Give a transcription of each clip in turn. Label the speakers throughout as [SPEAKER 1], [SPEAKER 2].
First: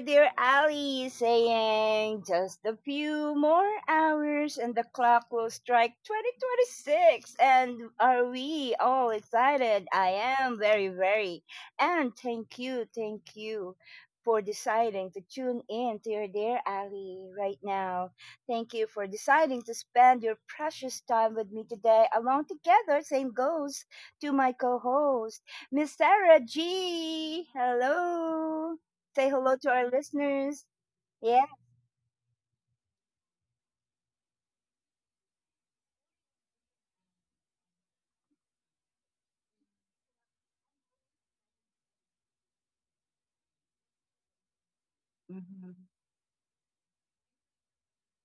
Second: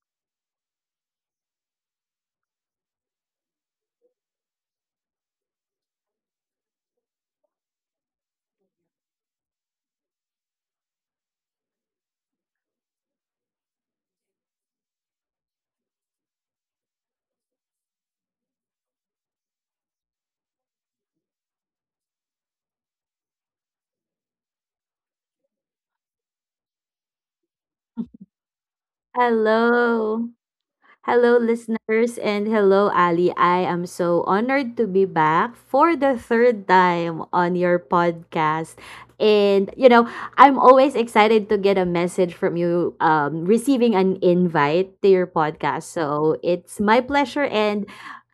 [SPEAKER 1] dear Ali saying just a few more hours and the clock will strike 2026. And are we all excited? I am very, very. And thank you for deciding to tune in to your dear Ali right now. Thank you for deciding to spend your precious time with me today along together. Same goes to my co host, Miss Sarah G. Hello. Say hello to our
[SPEAKER 2] Hello.
[SPEAKER 1] listeners.
[SPEAKER 2] Hello,
[SPEAKER 1] Yeah.
[SPEAKER 2] listeners, and hello, Ali. I am so honored to be back for the third time on your podcast. And, you know, I'm always excited to get a message from you, receiving an invite to your podcast.
[SPEAKER 1] Mhm.
[SPEAKER 2] So it's my pleasure. And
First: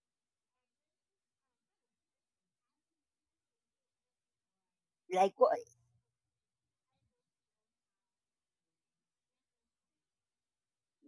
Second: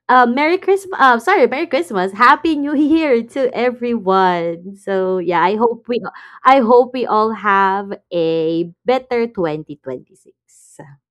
[SPEAKER 2] Merry Christmas. Sorry, Merry Christmas. Happy New Year to everyone. So,
[SPEAKER 1] Like,
[SPEAKER 2] yeah,
[SPEAKER 1] wha-
[SPEAKER 2] I hope we all have a better 2026.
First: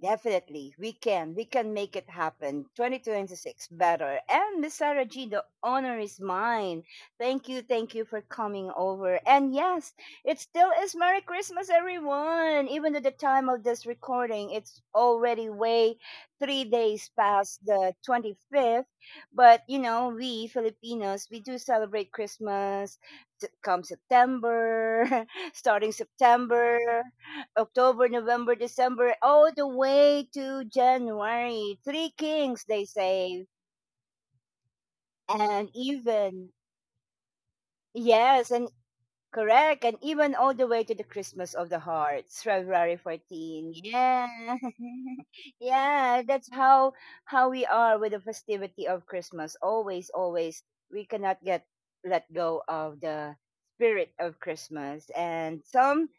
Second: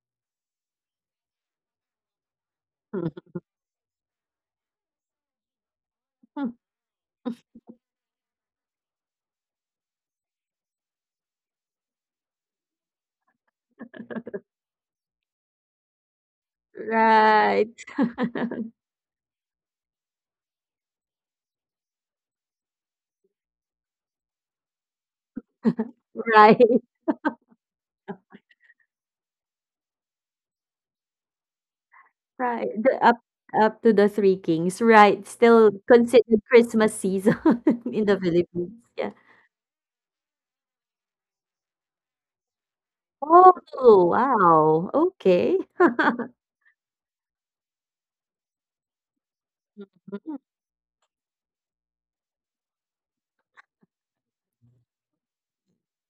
[SPEAKER 1] Definitely, we can. We can make it happen. 2026 better. And Miss Sarah G, the honor is mine. Thank you for coming over. And yes, it still is Merry Christmas, everyone. Even at the time of this recording, it's already way 3 days past
[SPEAKER 2] Right.
[SPEAKER 1] the 25th. But you know, we Filipinos, we do celebrate Christmas come September, starting
[SPEAKER 2] Right,
[SPEAKER 1] September, October, November, December, all the way to January. Three Kings,
[SPEAKER 2] right.
[SPEAKER 1] they
[SPEAKER 2] The up
[SPEAKER 1] say.
[SPEAKER 2] up to the Three Kings, right.
[SPEAKER 1] And
[SPEAKER 2] Still considered
[SPEAKER 1] even,
[SPEAKER 2] Christmas season in the
[SPEAKER 1] yes, and
[SPEAKER 2] Philippines, yeah.
[SPEAKER 1] correct, and even all the way to the Christmas of the Heart, February 14.
[SPEAKER 2] Oh,
[SPEAKER 1] Yeah.
[SPEAKER 2] wow, okay.
[SPEAKER 1] yeah, that's how we are with the festivity of Christmas. Always, always we cannot get let go of the spirit of Christmas. And some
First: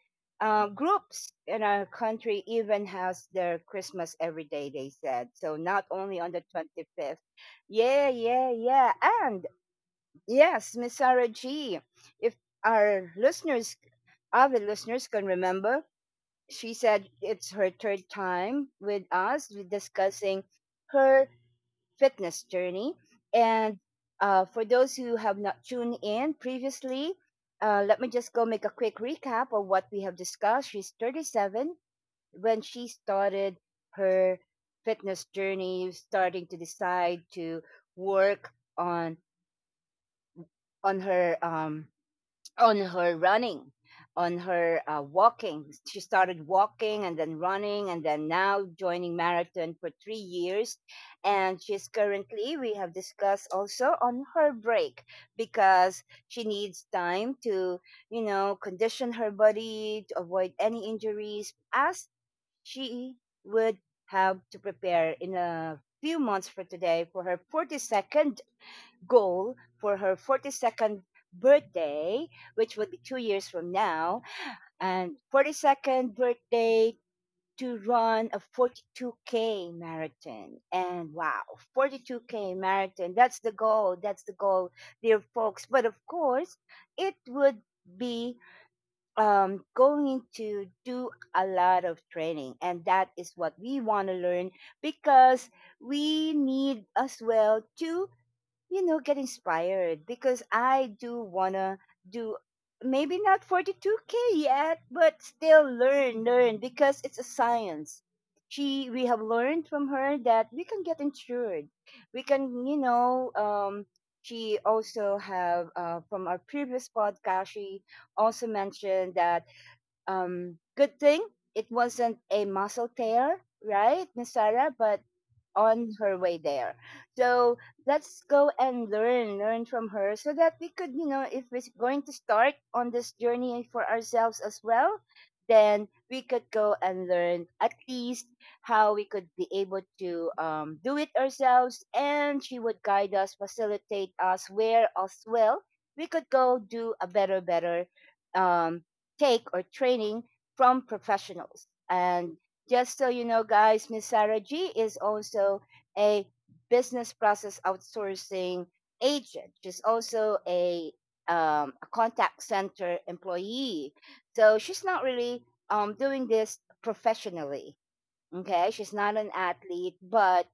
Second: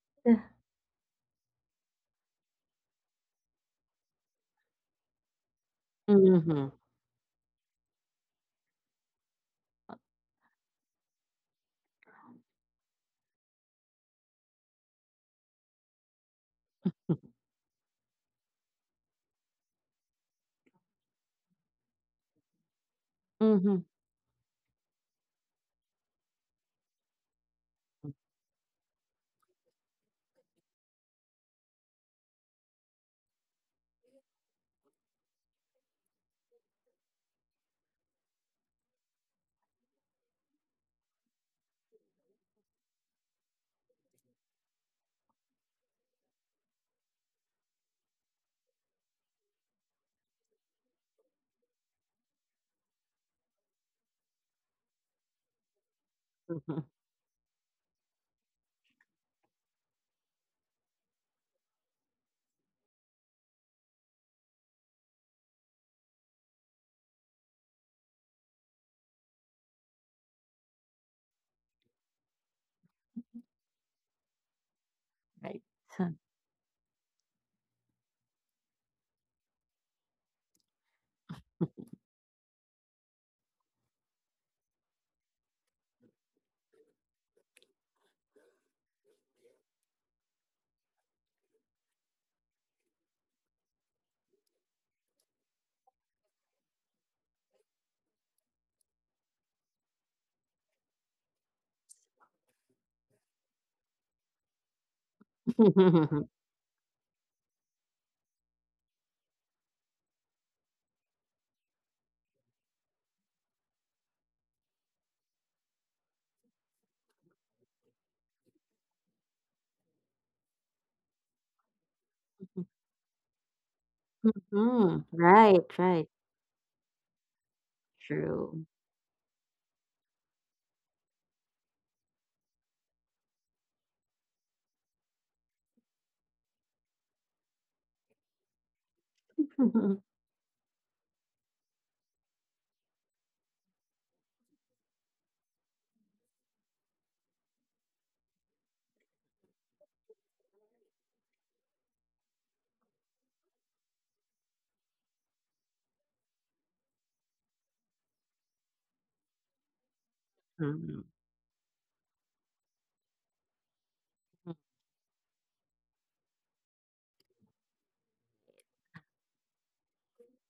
[SPEAKER 1] groups in our country even has their Christmas every day, they said. So not only on the
[SPEAKER 2] Mhm.
[SPEAKER 1] 25th. Yeah, yeah, yeah. And yes, Miss Sarah G, if our listeners, other listeners can remember, she said it's her third time with us with discussing her fitness journey. And
[SPEAKER 2] Mhm.
[SPEAKER 1] for those who have not tuned in previously, let me just go make a quick recap of what we have discussed. She's 37 when she started her fitness journey, starting to decide to work on on her, on her running, on her walking. She started walking and then running and then now joining marathon for 3 years, and she's currently, we have discussed also on her break because she needs time to condition her body to avoid any injuries as she would have to prepare in a few months for today for her 42nd goal, for her 42nd birthday, which would be 2 years from now, and
[SPEAKER 2] Right.
[SPEAKER 1] 42nd birthday to run a 42K marathon. And wow, 42K marathon. That's the goal. That's the goal, dear folks. But of course, it would be going to do a lot of training. And that is what we want to learn because we need as well to get inspired because I do wanna do maybe not 42K yet, but still learn, learn because it's a science. We have learned from her that we can get insured. We can, she also have from our previous podcast. She also mentioned that good thing it wasn't a muscle tear, right, Miss Sarah? But
[SPEAKER 2] Mm, right,
[SPEAKER 1] on
[SPEAKER 2] right.
[SPEAKER 1] her way there. So let's go
[SPEAKER 2] True.
[SPEAKER 1] and learn, learn from her so that we could, if we're going to start on this journey for ourselves as well, then we could go and learn at least how we could be able to do it ourselves. And she would guide us, facilitate us where as well we could go do a better, better um, take or training from professionals. And just so you know, guys, Miss Sarah G is also a business process outsourcing agent. She's also a,
[SPEAKER 2] Mhm.
[SPEAKER 1] um, a contact center employee. So she's not really doing this professionally. Okay, she's not an athlete, but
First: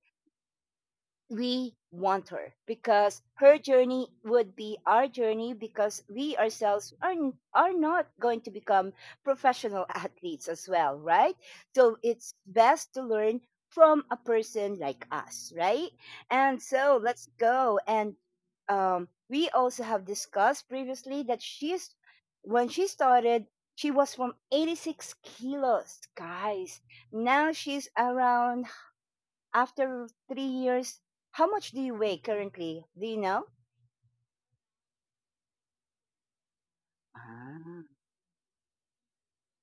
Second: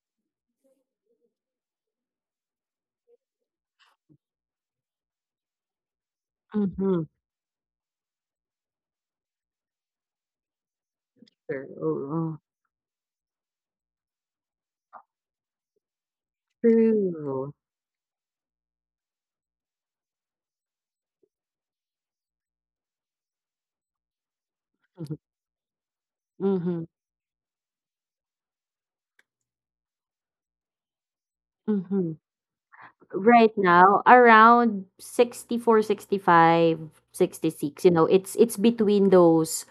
[SPEAKER 1] we want her because her journey would be our journey because we ourselves
[SPEAKER 2] Mhm.
[SPEAKER 1] are not going to become professional athletes as well, right? So it's
[SPEAKER 2] True.
[SPEAKER 1] best to learn from a person like us, right? And so let's
[SPEAKER 2] True.
[SPEAKER 1] go. And we also have discussed previously that when she started, she was from 86 kilos,
[SPEAKER 2] Mhm.
[SPEAKER 1] guys. Now she's around after 3 years, how much do you
[SPEAKER 2] Mhm.
[SPEAKER 1] weigh currently? Do you
[SPEAKER 2] Right
[SPEAKER 1] know?
[SPEAKER 2] now, around 64, 65, 66. You
[SPEAKER 1] Ah.
[SPEAKER 2] know, it's between those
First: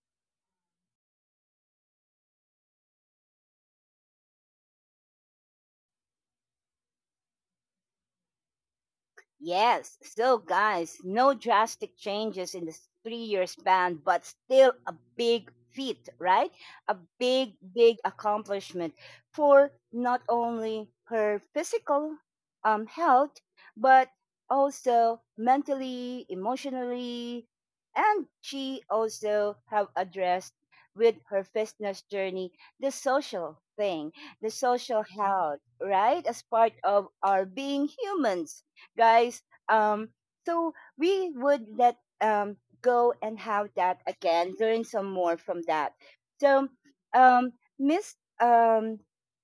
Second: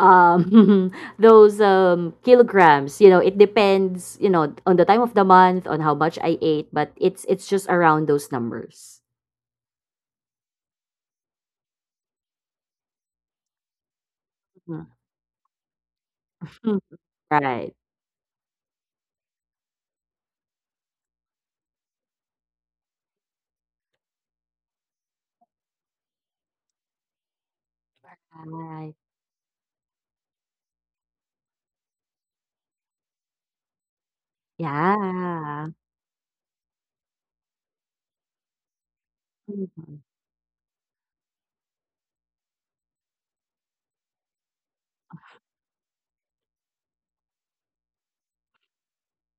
[SPEAKER 2] um those kilograms. You know, it depends, you know, on the time of the month on how much I ate, but it's just around those numbers.
[SPEAKER 1] Yes, so guys, no drastic changes in this 3 year span, but still
[SPEAKER 2] Mhm.
[SPEAKER 1] a big feat, right?
[SPEAKER 2] Mm.
[SPEAKER 1] A big,
[SPEAKER 2] Right,
[SPEAKER 1] big accomplishment for not only her physical health, but also mentally, emotionally, and she
[SPEAKER 2] right.
[SPEAKER 1] also have addressed with her fitness journey the social thing, the social health,
[SPEAKER 2] Yeah.
[SPEAKER 1] right? As part of our being humans, guys.
[SPEAKER 2] Mhm.
[SPEAKER 1] Um, so we would let go and have that again, learn some more from that. So, um, Miss um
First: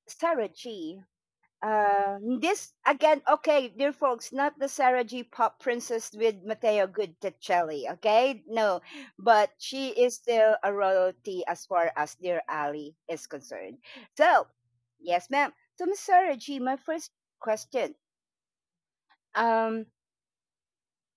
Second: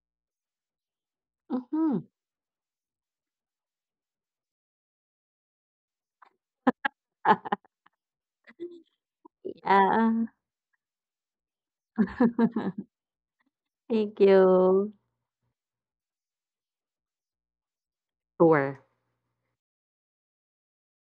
[SPEAKER 1] Sarah G.
[SPEAKER 2] Mhm.
[SPEAKER 1] This again, okay, dear folks, not the Sarah G. Pop Princess with Matteo Goodticelli, okay? No, but she is
[SPEAKER 2] Yeah.
[SPEAKER 1] still a royalty as far as dear Ali is concerned.
[SPEAKER 2] Thank
[SPEAKER 1] So,
[SPEAKER 2] you.
[SPEAKER 1] yes, ma'am. So, Miss Sarah G, my first question.
[SPEAKER 2] Sure.
[SPEAKER 1] Um,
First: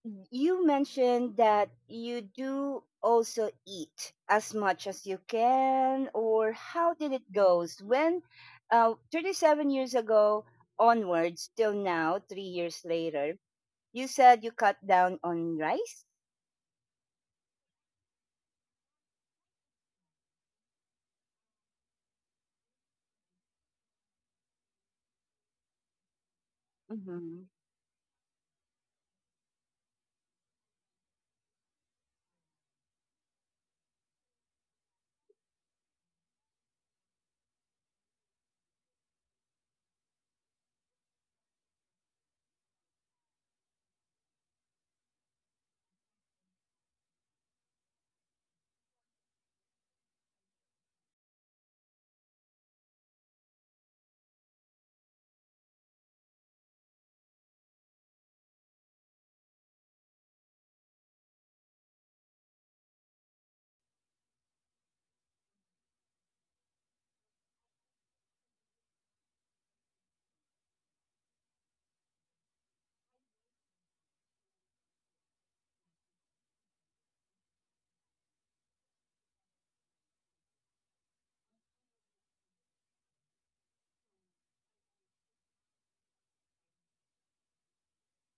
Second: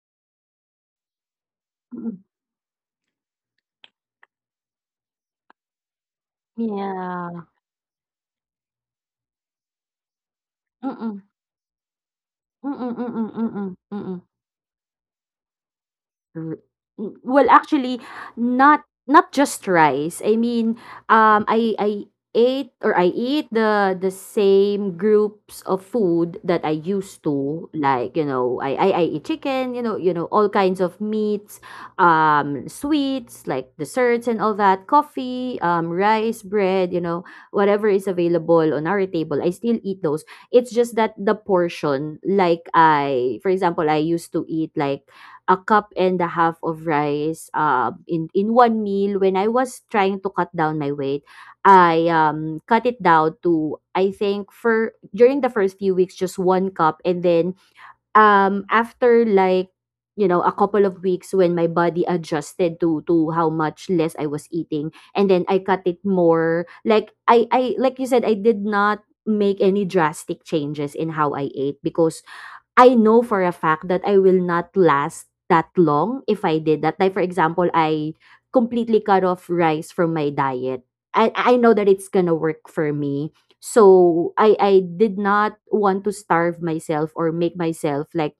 [SPEAKER 1] You mentioned that
[SPEAKER 2] Mm.
[SPEAKER 1] you do also eat as much as you can, or how did it
[SPEAKER 2] Yeah.
[SPEAKER 1] goes when 37 years ago
[SPEAKER 2] Mm-mm.
[SPEAKER 1] onwards till now 3 years
[SPEAKER 2] Mm-mm. Mm-mm.
[SPEAKER 1] later,
[SPEAKER 2] Mm-mm.
[SPEAKER 1] you
[SPEAKER 2] Mm-mm.
[SPEAKER 1] said you cut down on rice.
[SPEAKER 2] r- well, actually, not just rice. I mean, I ate or I eat the same groups of food that I used
[SPEAKER 1] Mm-hmm.
[SPEAKER 2] to, like, you know, I eat chicken, you know, all kinds of meats, sweets like desserts and all that, coffee, rice, bread, you know, whatever is available on our table. I still eat those. It's just that the portion, like, I, for example, I used to eat like a cup and a half of rice, in one meal. When I was trying to cut down my weight, I cut it down to, I think, for during the first few weeks, just one cup, and then after, like, you know, a couple of weeks when my body adjusted to how much less I was eating, and then I cut it more. Like, I like you said, I did not make any drastic changes in how I ate, because I know for a fact that I will not last that long if I did that. Like, for example, I completely cut off rice from my diet. I know that it's gonna work for me. So I did not want to starve myself or make myself, like,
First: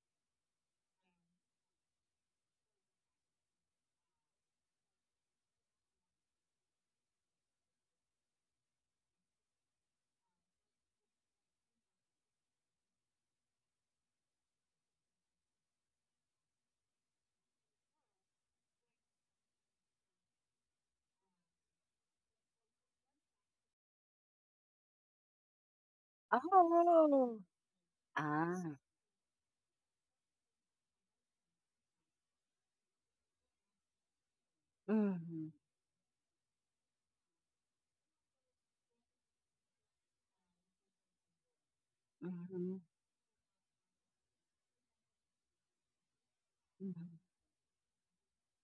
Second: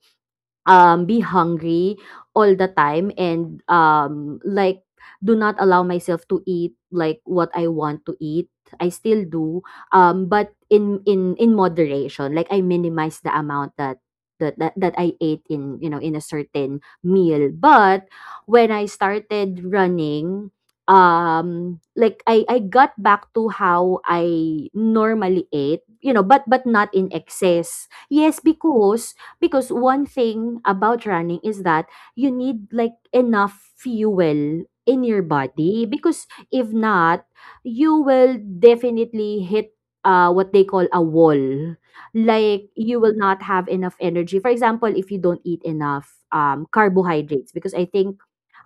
[SPEAKER 2] be hungry all the time, and like, do not allow myself to eat like what I want to eat. I still do, but in moderation. Like, I minimize the amount that I ate in, you know, in a certain meal. But when I started running, like, I got back to how I normally ate, you know, but not in
[SPEAKER 1] Oh.
[SPEAKER 2] excess. Yes,
[SPEAKER 1] Ah.
[SPEAKER 2] because one thing about running is that you need, like, enough fuel in your
[SPEAKER 1] Mm-hmm.
[SPEAKER 2] body, because if not, you will definitely hit what they call a wall. Like,
[SPEAKER 1] Mm-hmm.
[SPEAKER 2] you will not have enough energy, for example, if you don't eat enough carbohydrates, because I think,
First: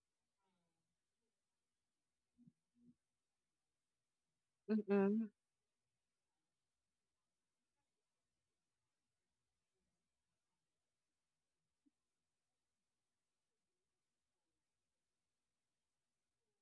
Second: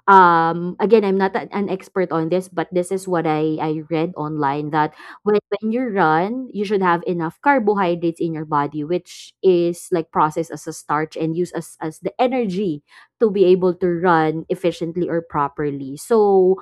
[SPEAKER 2] again, I'm not an expert on this, but this is what I read online, that
[SPEAKER 1] Mm-hmm.
[SPEAKER 2] when you run, you should have enough carbohydrates in your body, which is, like, processed as a starch and used as the energy to be able to run efficiently or properly. So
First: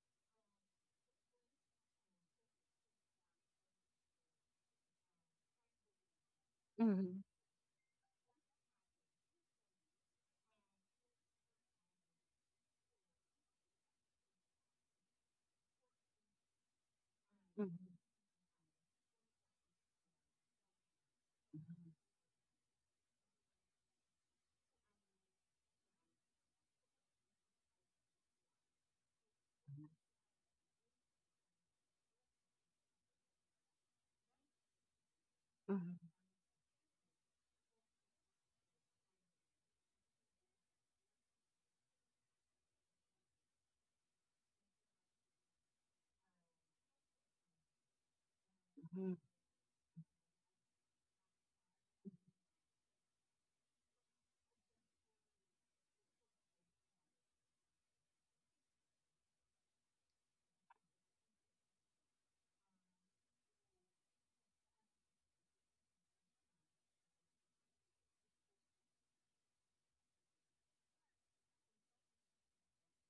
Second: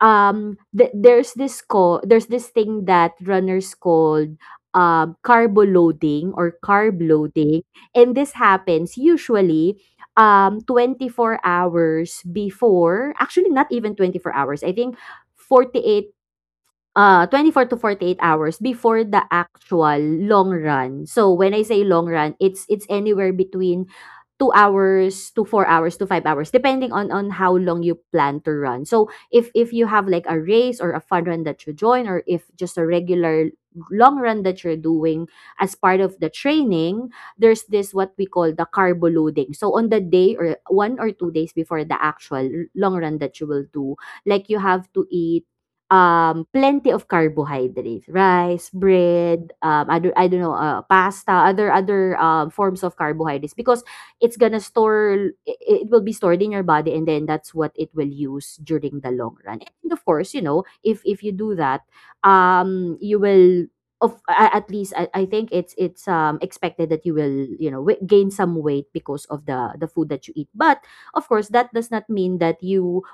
[SPEAKER 2] there's this thing that runners called, carbo loading or carb
[SPEAKER 1] Mm-hmm.
[SPEAKER 2] loading. And this happens usually 24 hours before, actually not even 24 hours, I think 48, ,
[SPEAKER 1] Mm-hmm.
[SPEAKER 2] 24 to
[SPEAKER 1] Mm-hmm.
[SPEAKER 2] 48 hours before the actual long run. So when I say
[SPEAKER 1] Mm-hmm.
[SPEAKER 2] long run, it's anywhere between 2 hours to 4 hours to 5 hours, depending on how long you plan to run. So if you have like a race or a fun run that you join, or if just a regular long run that you're doing as part
[SPEAKER 1] Mm-hmm.
[SPEAKER 2] of the training, there's this what we call the carbo loading. So on the day or one or two days before the actual long run that you will do, like, you have to eat plenty of carbohydrates, rice, bread, I don't know, pasta, other forms of carbohydrates, because it's gonna store, I- it will be stored in your body, and then that's what it will use during the long run. And of course, you know, if you do that, you will. At least I think it's expected that you will, you know, gain some weight because of the food that you eat, but of course that does not mean that you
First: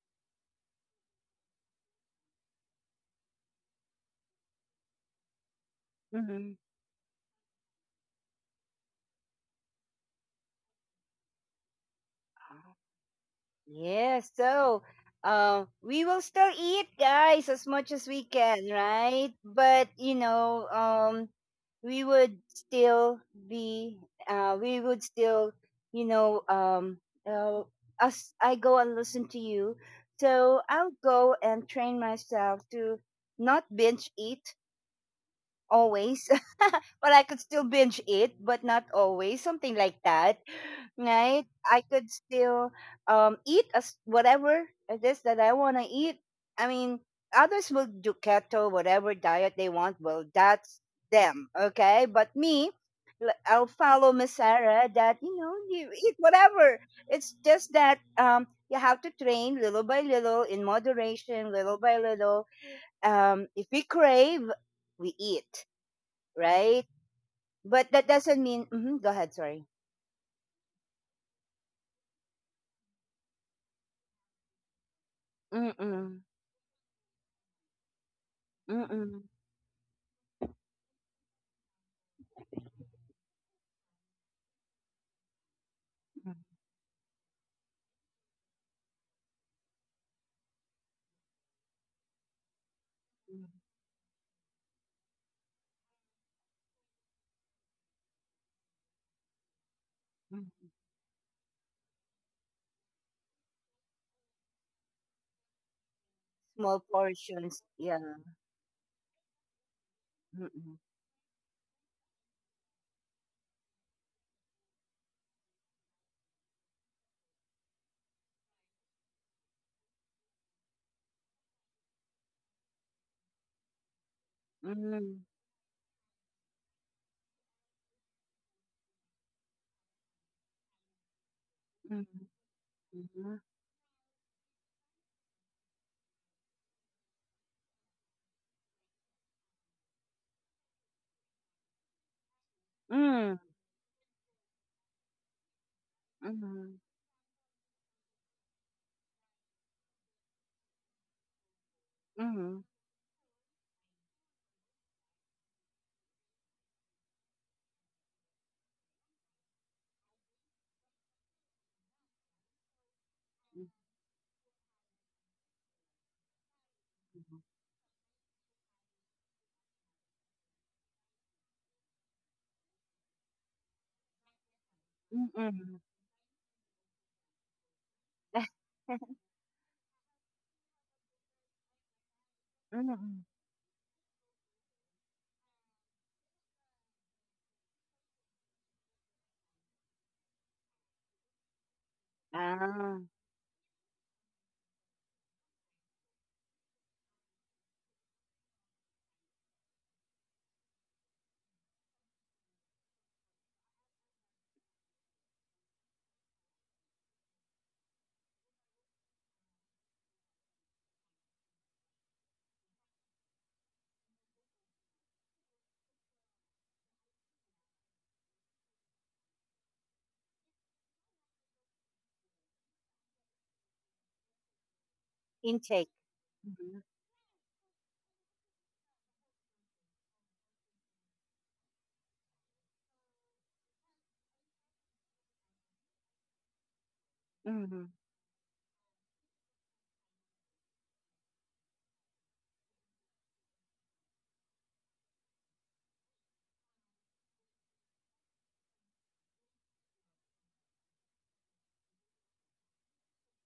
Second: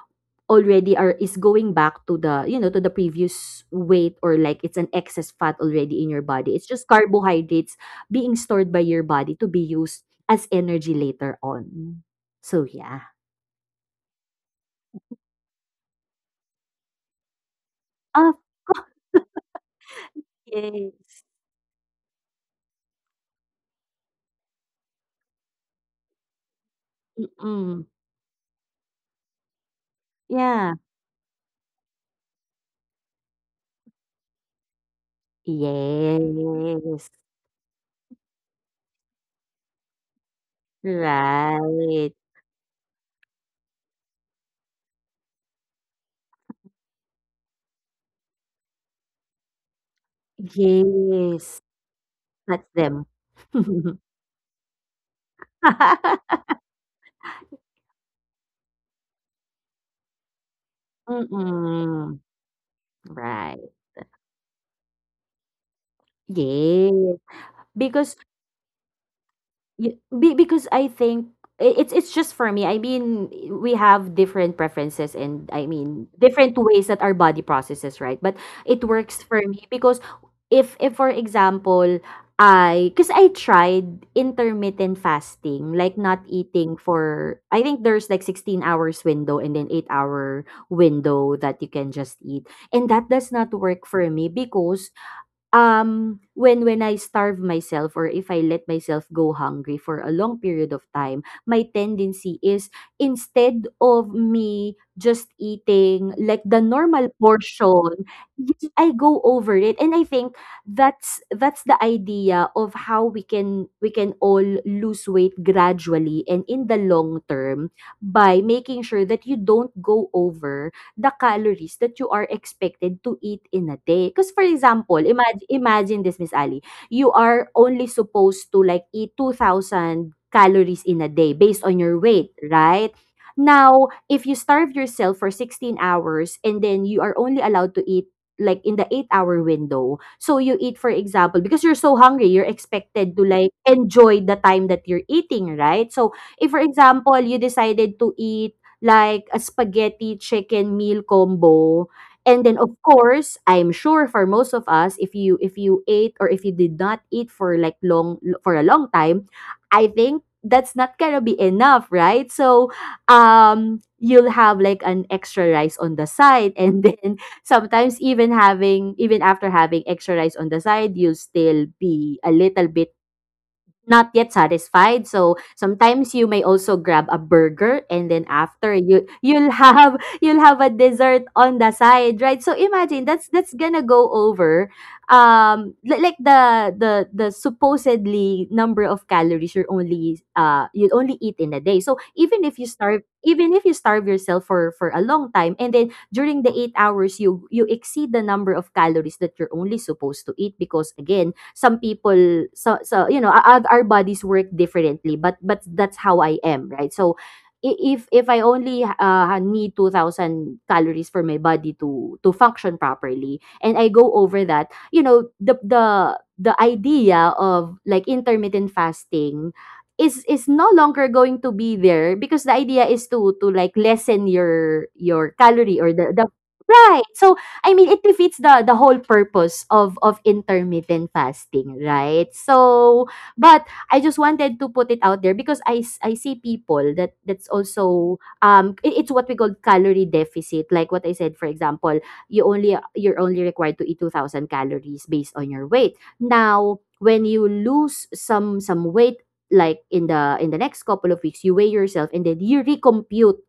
[SPEAKER 2] already are is going back to the, you know, to the previous weight, or like it's an excess fat already in your
[SPEAKER 1] Mm-hmm, mm-hmm.
[SPEAKER 2] body. It's just carbohydrates being stored by your body to be used as energy later on. So yeah.
[SPEAKER 1] Yes, so we will still eat, guys, as much as we
[SPEAKER 2] Of.
[SPEAKER 1] can, right? But
[SPEAKER 2] Yes.
[SPEAKER 1] we would still be, we would still, you know, um, uh,
[SPEAKER 2] Mm-mm.
[SPEAKER 1] as I go and listen to you, so
[SPEAKER 2] Yeah.
[SPEAKER 1] I'll go and train myself to not binge eat, always.
[SPEAKER 2] Yes.
[SPEAKER 1] Well, I could still binge eat, but not always. Something like that, right? I could
[SPEAKER 2] Right.
[SPEAKER 1] still eat as whatever it is that I want to eat. I mean, others will do keto, whatever diet they want. Well, that's them,
[SPEAKER 2] Yes,
[SPEAKER 1] okay? But
[SPEAKER 2] that's
[SPEAKER 1] me,
[SPEAKER 2] them.
[SPEAKER 1] I'll follow Miss Sarah. That you eat whatever. It's just that You have to train little by little, in moderation, little by
[SPEAKER 2] Mm-mm.
[SPEAKER 1] little.
[SPEAKER 2] Right.
[SPEAKER 1] If we crave, we eat, right?
[SPEAKER 2] Yes,
[SPEAKER 1] But that
[SPEAKER 2] because
[SPEAKER 1] doesn't mean. Mhm, go ahead. Sorry.
[SPEAKER 2] Because I think, it's just for me. I mean, we have different preferences, and I mean
[SPEAKER 1] Mm-mm,
[SPEAKER 2] different ways that our body processes, right? But
[SPEAKER 1] mm-mm,
[SPEAKER 2] it
[SPEAKER 1] mm-mm,
[SPEAKER 2] works for me because if for example, I because I tried intermittent fasting, like, not eating for, I think, there's like 16 hours window and then 8-hour window that you can just eat. And that does
[SPEAKER 1] mm.
[SPEAKER 2] not work for me because, when I starve myself, or if I let myself go hungry for a long period of time, my tendency is, instead of me just eating like the
[SPEAKER 1] Small
[SPEAKER 2] normal
[SPEAKER 1] portions.
[SPEAKER 2] portion,
[SPEAKER 1] Yeah.
[SPEAKER 2] yes, I go over it. And I think
[SPEAKER 1] Mm-mm,
[SPEAKER 2] that's the idea of how we can all lose weight gradually and in the long term, by making sure that you don't go over the calories that you are expected to eat in a day. Because, for example,
[SPEAKER 1] mm-mm,
[SPEAKER 2] imagine this, Miss Ali, you are only supposed to, like, eat 2,000 calories in a day based on your
[SPEAKER 1] mm-mm,
[SPEAKER 2] weight, right? Now, if you starve yourself for 16 hours, and then you are only allowed to eat like in the 8-hour window. So you eat, for example, because you're so hungry, you're expected to,
[SPEAKER 1] mm-mm,
[SPEAKER 2] like, enjoy the time that you're eating, right? So if, for
[SPEAKER 1] mm-mm,
[SPEAKER 2] example, you decided to eat like a spaghetti chicken meal combo.
[SPEAKER 1] mm-mm,
[SPEAKER 2] And then,
[SPEAKER 1] mm-mm,
[SPEAKER 2] of course, I'm sure for most of us, if you ate or if you did not eat for like long for a long time, I think that's not gonna be enough, right? So, you'll have like an extra rice on the side, and then sometimes, even after having extra rice on the side, you'll still be a little bit not yet satisfied. So
[SPEAKER 1] mm-mm.
[SPEAKER 2] sometimes you may also grab a burger, and then after you you'll have you'll have a dessert on the side, right? So imagine
[SPEAKER 1] Mm-mm.
[SPEAKER 2] that's gonna go over like the supposedly number of calories you'll only eat in a day. So
[SPEAKER 1] Ah,
[SPEAKER 2] even if you starve yourself for a long time, and then during the 8 hours you exceed the number of calories that you're only supposed to eat, because again, some people, so you know, our bodies work differently, but that's how I am, right? So if I only need 2,000 calories for my body to function properly, and I go over that, you know, the idea of, like, intermittent fasting is no longer going to be there, because the idea is to, like, lessen your calorie,
[SPEAKER 1] intake.
[SPEAKER 2] or the right. So, I mean, it defeats the whole purpose of intermittent fasting, right? So, but I just wanted to put it out there, because I see people that's
[SPEAKER 1] Mhm, mhm,
[SPEAKER 2] also it's what we call calorie deficit. Like what I said, for example, you're only required to eat 2,000 calories based on your weight. Now, when you lose some weight, like, in the next couple of weeks, you weigh yourself, and then you recompute,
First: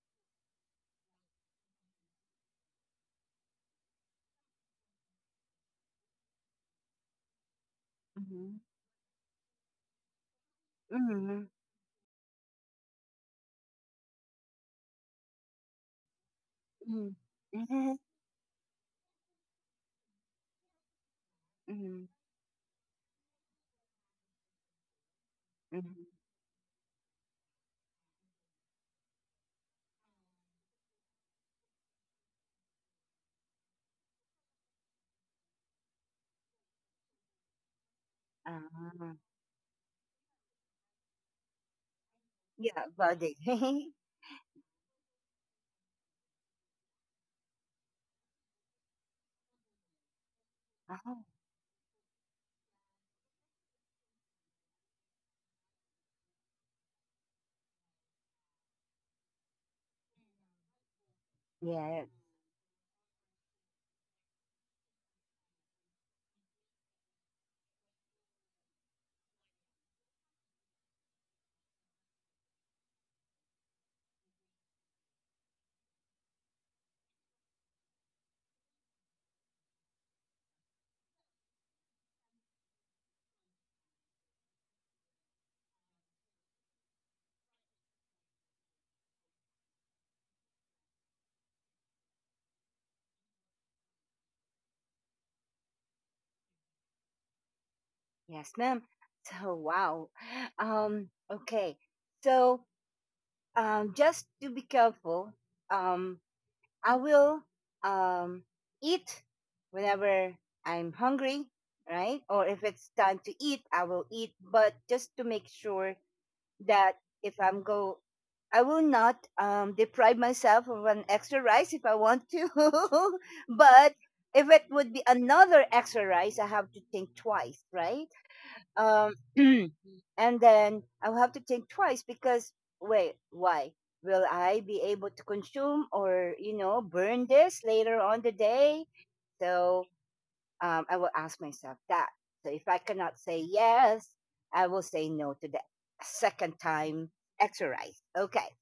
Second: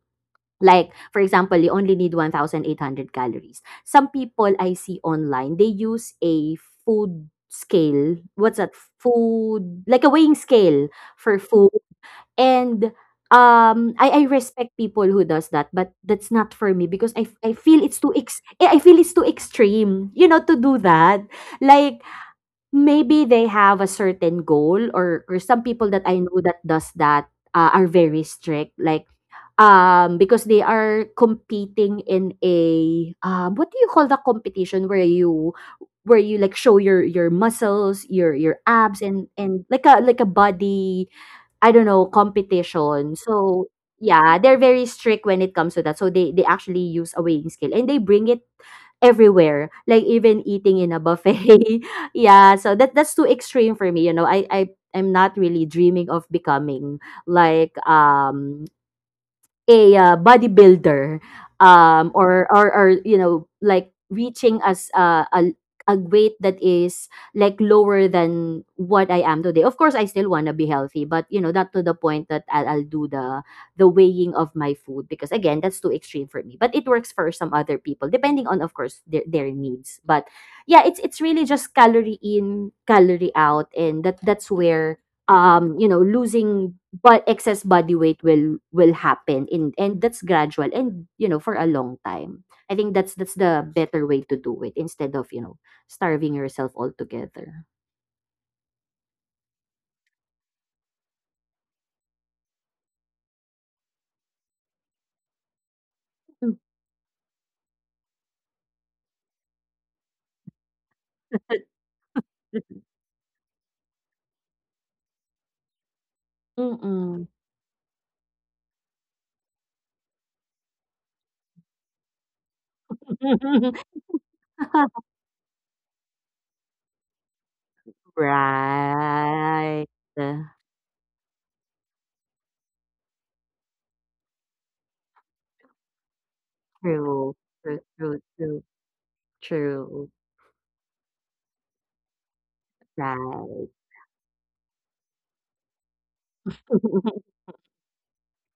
[SPEAKER 2] like, for example, you only need 1,800 calories. Some people I see online, they use a food scale. What's
[SPEAKER 1] mhm,
[SPEAKER 2] that? Food, like, a weighing scale for
[SPEAKER 1] mhm,
[SPEAKER 2] food. And I respect people who does that, but that's not for me,
[SPEAKER 1] mhm,
[SPEAKER 2] because
[SPEAKER 1] mhm,
[SPEAKER 2] I feel it's too extreme, you know, to do that.
[SPEAKER 1] mhm, mhm.
[SPEAKER 2] Like, maybe they have a certain goal, or some people that I know that does that, are very strict, like, because they are competing in a, what do you call, the competition where you, like, show your muscles, your abs,
[SPEAKER 1] Ah,
[SPEAKER 2] and like a body, I don't know,
[SPEAKER 1] yeah,
[SPEAKER 2] competition.
[SPEAKER 1] body.
[SPEAKER 2] So, yeah, they're very strict when it comes to that. So they actually use a weighing scale and they bring it everywhere, like even eating in a
[SPEAKER 1] Oh,
[SPEAKER 2] buffet. Yeah, so that's too extreme for me. You know, I'm not really dreaming of becoming like a bodybuilder
[SPEAKER 1] yes.
[SPEAKER 2] or, or you know, like reaching as a weight that is like lower than what I am today. Of course, I still want to be healthy, but you know, not to the point that I'll do the weighing of my food because again, that's too extreme for me. But it works for some other people, depending on, of course, their needs. But yeah, it's really just calorie in, calorie out, and that's where you know, losing but excess body weight will happen in, and that's gradual, and you know, for a long time. I think that's the better way to do it instead of, you know, starving yourself altogether.
[SPEAKER 1] Yes, ma'am. So, wow. Okay. So, just to be careful, um, I will um, eat whenever I'm hungry, right? Or if it's time to eat, I will eat. But just to make sure that
[SPEAKER 2] Mm-mm.
[SPEAKER 1] if I'm go, I will not deprive myself of an extra rice if I want to. But if it would be another extra rice, I have to think twice, right? Um,
[SPEAKER 2] Right.
[SPEAKER 1] and
[SPEAKER 2] True,
[SPEAKER 1] then I'll have to think twice because wait, why will I be able to consume or burn this
[SPEAKER 2] true,
[SPEAKER 1] later on
[SPEAKER 2] true.
[SPEAKER 1] the
[SPEAKER 2] True,
[SPEAKER 1] day? So
[SPEAKER 2] true.
[SPEAKER 1] I will ask myself that. So if I cannot say
[SPEAKER 2] Right.
[SPEAKER 1] yes, I will say no to the second time exercise. Okay,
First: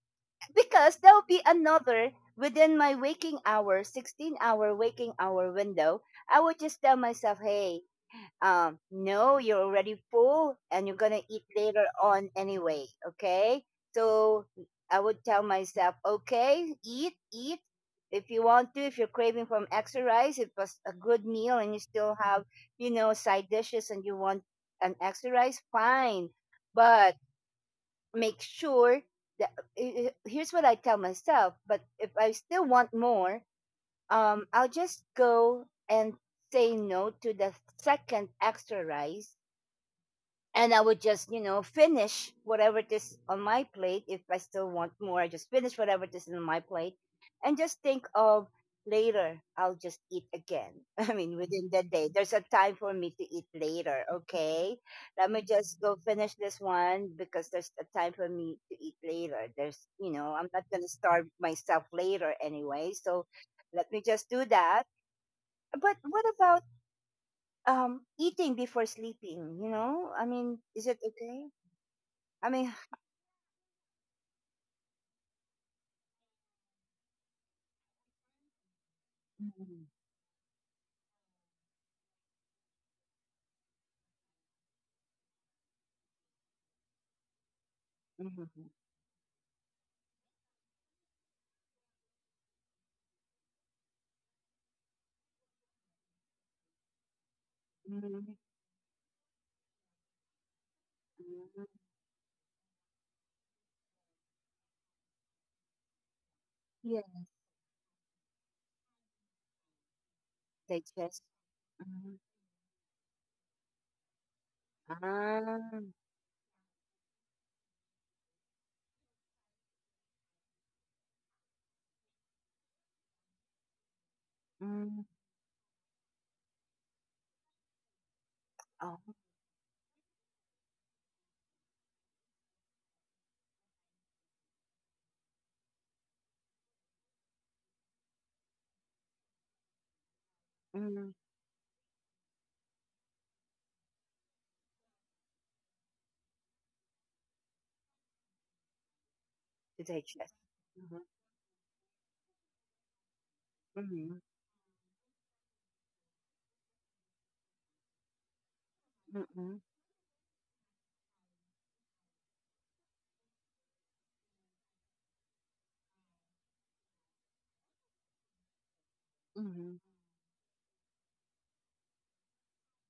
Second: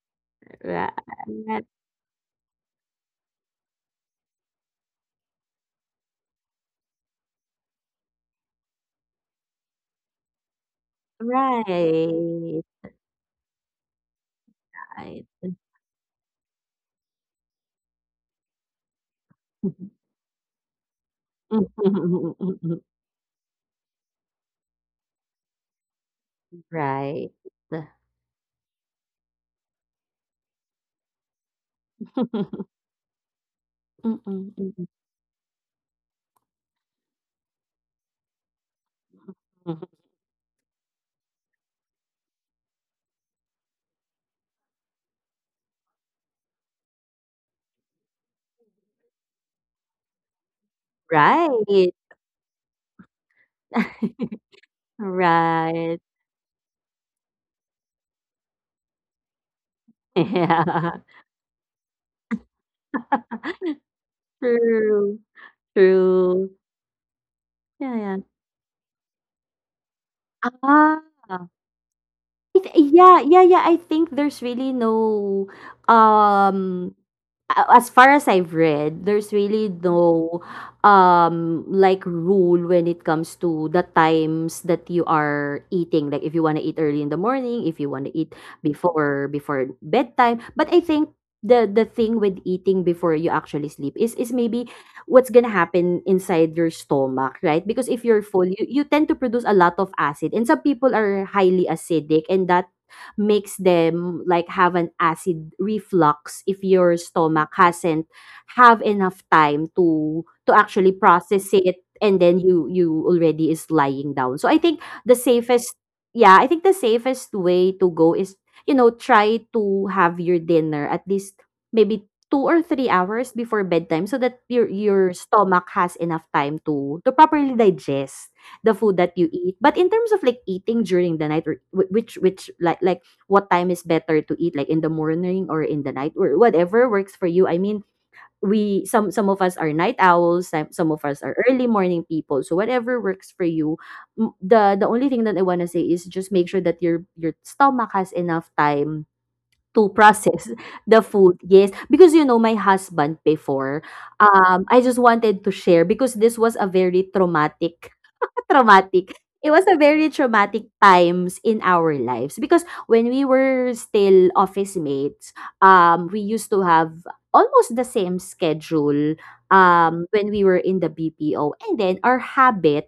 [SPEAKER 2] Right,
[SPEAKER 1] because there'll be another within my waking hour, 16-hour waking hour window. I will just tell myself, hey, no, you're already full and you're going to eat later on
[SPEAKER 2] right,
[SPEAKER 1] anyway. Okay. So I would
[SPEAKER 2] right.
[SPEAKER 1] tell myself, okay, eat, eat. If you want to, if you're craving from extra rice, it was a good meal and you still have, side dishes and you want an extra rice, fine. But
[SPEAKER 2] Right.
[SPEAKER 1] make sure that here's what I tell myself. But if I still want more,
[SPEAKER 2] Mm,
[SPEAKER 1] I'll
[SPEAKER 2] mm,
[SPEAKER 1] just go and say no to the second extra rice,
[SPEAKER 2] mm.
[SPEAKER 1] and I would just, you know, finish whatever it is on my plate. If I still want more, I just finish whatever it is on my plate and just think of later, I'll just eat again. I mean, within the
[SPEAKER 2] Right.
[SPEAKER 1] day, there's a time for me to eat later, okay? Let me just go
[SPEAKER 2] Right.
[SPEAKER 1] finish this one because there's a time for me to eat later. There's, I'm not going to
[SPEAKER 2] Yeah.
[SPEAKER 1] starve myself later anyway. So let me just do that.
[SPEAKER 2] True.
[SPEAKER 1] But what
[SPEAKER 2] True.
[SPEAKER 1] about
[SPEAKER 2] Yeah, yeah.
[SPEAKER 1] eating before sleeping? You know, I mean, is it
[SPEAKER 2] Ah.
[SPEAKER 1] okay? I
[SPEAKER 2] It
[SPEAKER 1] mean,
[SPEAKER 2] Yeah, yeah, yeah, I think there's really no, um, a as far as I've read, there's really
[SPEAKER 1] mhm,
[SPEAKER 2] no, like, rule when it comes to the times that you are eating, like, if you want to eat early in the morning, if you want to eat
[SPEAKER 1] mhm,
[SPEAKER 2] before bedtime, but I think the thing with eating before you actually sleep is maybe what's gonna happen inside your stomach, right? Because if you're
[SPEAKER 1] mhm,
[SPEAKER 2] full, you tend to produce a lot of acid. And some people are highly
[SPEAKER 1] mhm.
[SPEAKER 2] acidic and that makes them like have an acid reflux if your
[SPEAKER 1] Yeah,
[SPEAKER 2] stomach hasn't have enough time to
[SPEAKER 1] they
[SPEAKER 2] actually
[SPEAKER 1] just,
[SPEAKER 2] process it
[SPEAKER 1] mhm,
[SPEAKER 2] and then you already is lying down. So I think the safest
[SPEAKER 1] um,
[SPEAKER 2] yeah, I think the safest way to go is, you know, try to have your dinner at least maybe 2 or 3 hours before bedtime so that your
[SPEAKER 1] mm,
[SPEAKER 2] your stomach has enough time to properly digest the food
[SPEAKER 1] oh,
[SPEAKER 2] that you eat. But in terms of like eating during the night or which like what time is better to eat, like in the morning or in the night or whatever works for you. I mean, we some of us are night owls, some of
[SPEAKER 1] mm,
[SPEAKER 2] us are early morning people. So whatever works for you. The only thing that I want to say is just make sure that your stomach has enough time to
[SPEAKER 1] they just,
[SPEAKER 2] process
[SPEAKER 1] mhm,
[SPEAKER 2] the food. Yes, because you know, my husband before,
[SPEAKER 1] mhm,
[SPEAKER 2] I just wanted to share because this was a very traumatic, traumatic. It
[SPEAKER 1] mhm,
[SPEAKER 2] was a very traumatic times in our lives, because when we were still office mates, we used to have almost the same schedule,
[SPEAKER 1] mhm,
[SPEAKER 2] when we were in the BPO, and then our habit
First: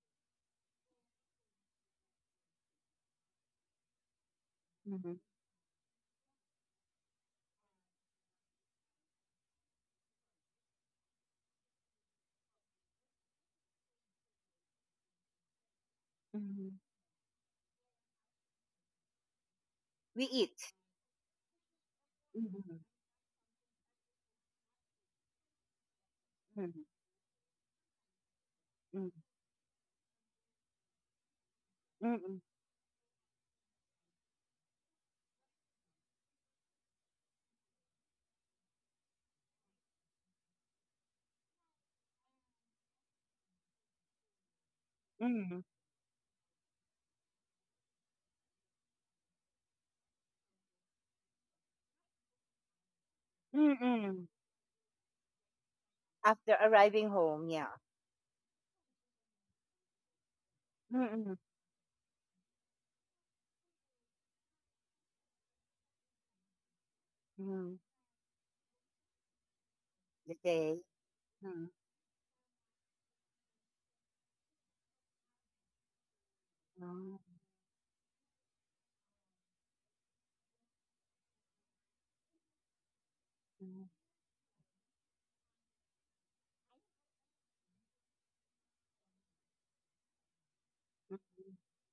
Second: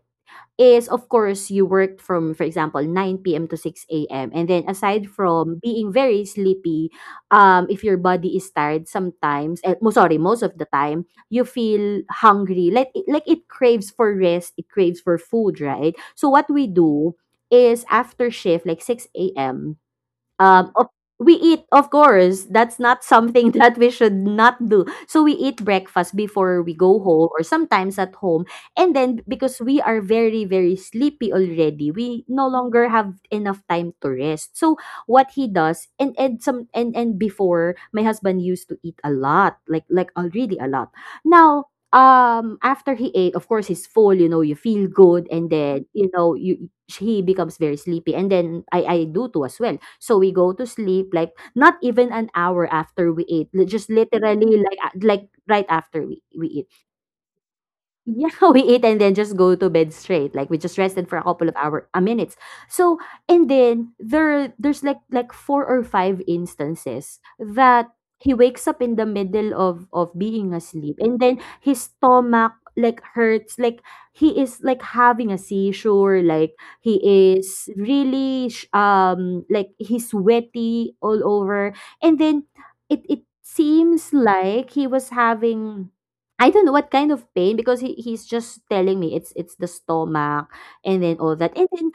[SPEAKER 2] is, of course, you worked from, for example, 9 p.m. to 6 a.m., and then, aside
[SPEAKER 1] mhm,
[SPEAKER 2] from being very sleepy, if your body is tired, sometimes, eh, mo sorry, most of the time you feel hungry, like like it craves for rest, it craves for food, right? So what we
[SPEAKER 1] mhm.
[SPEAKER 2] do is after shift, like 6 a.m,
[SPEAKER 1] We
[SPEAKER 2] um
[SPEAKER 1] eat.
[SPEAKER 2] of, we eat. Of course that's
[SPEAKER 1] Mhm,
[SPEAKER 2] not something that we should not do, so we eat breakfast before we
[SPEAKER 1] mhm,
[SPEAKER 2] go home, or sometimes at home, and then because we are very very sleepy already, we
[SPEAKER 1] mhm,
[SPEAKER 2] no longer have enough time to rest. So what he does, and some, and before, my husband used to eat a lot, like already a lot now. After he ate, of course, he's full, you know, you feel good, and
[SPEAKER 1] mhm,
[SPEAKER 2] then, you know, you he becomes very sleepy, and then I do too as well. So we go to sleep like not even an hour after we ate,
[SPEAKER 1] mhm,
[SPEAKER 2] just
[SPEAKER 1] mhm.
[SPEAKER 2] literally like like right after we
[SPEAKER 1] After
[SPEAKER 2] eat.
[SPEAKER 1] arriving home, yeah.
[SPEAKER 2] Yeah, we eat and then just go to bed straight. Like we just rested for a
[SPEAKER 1] Mhm,
[SPEAKER 2] couple of hour minutes. So, and then there's like four or five instances
[SPEAKER 1] mhm.
[SPEAKER 2] that he wakes up in the middle of
[SPEAKER 1] The
[SPEAKER 2] being
[SPEAKER 1] day.
[SPEAKER 2] asleep and then
[SPEAKER 1] Mhm,
[SPEAKER 2] his stomach like hurts, like he is like having a seizure, like he
[SPEAKER 1] mhm,
[SPEAKER 2] is really like he's sweaty all over, and then it
[SPEAKER 1] mhm,
[SPEAKER 2] seems like he was having, I don't know, what kind of pain, because he's just telling me it's the stomach and then all that. And then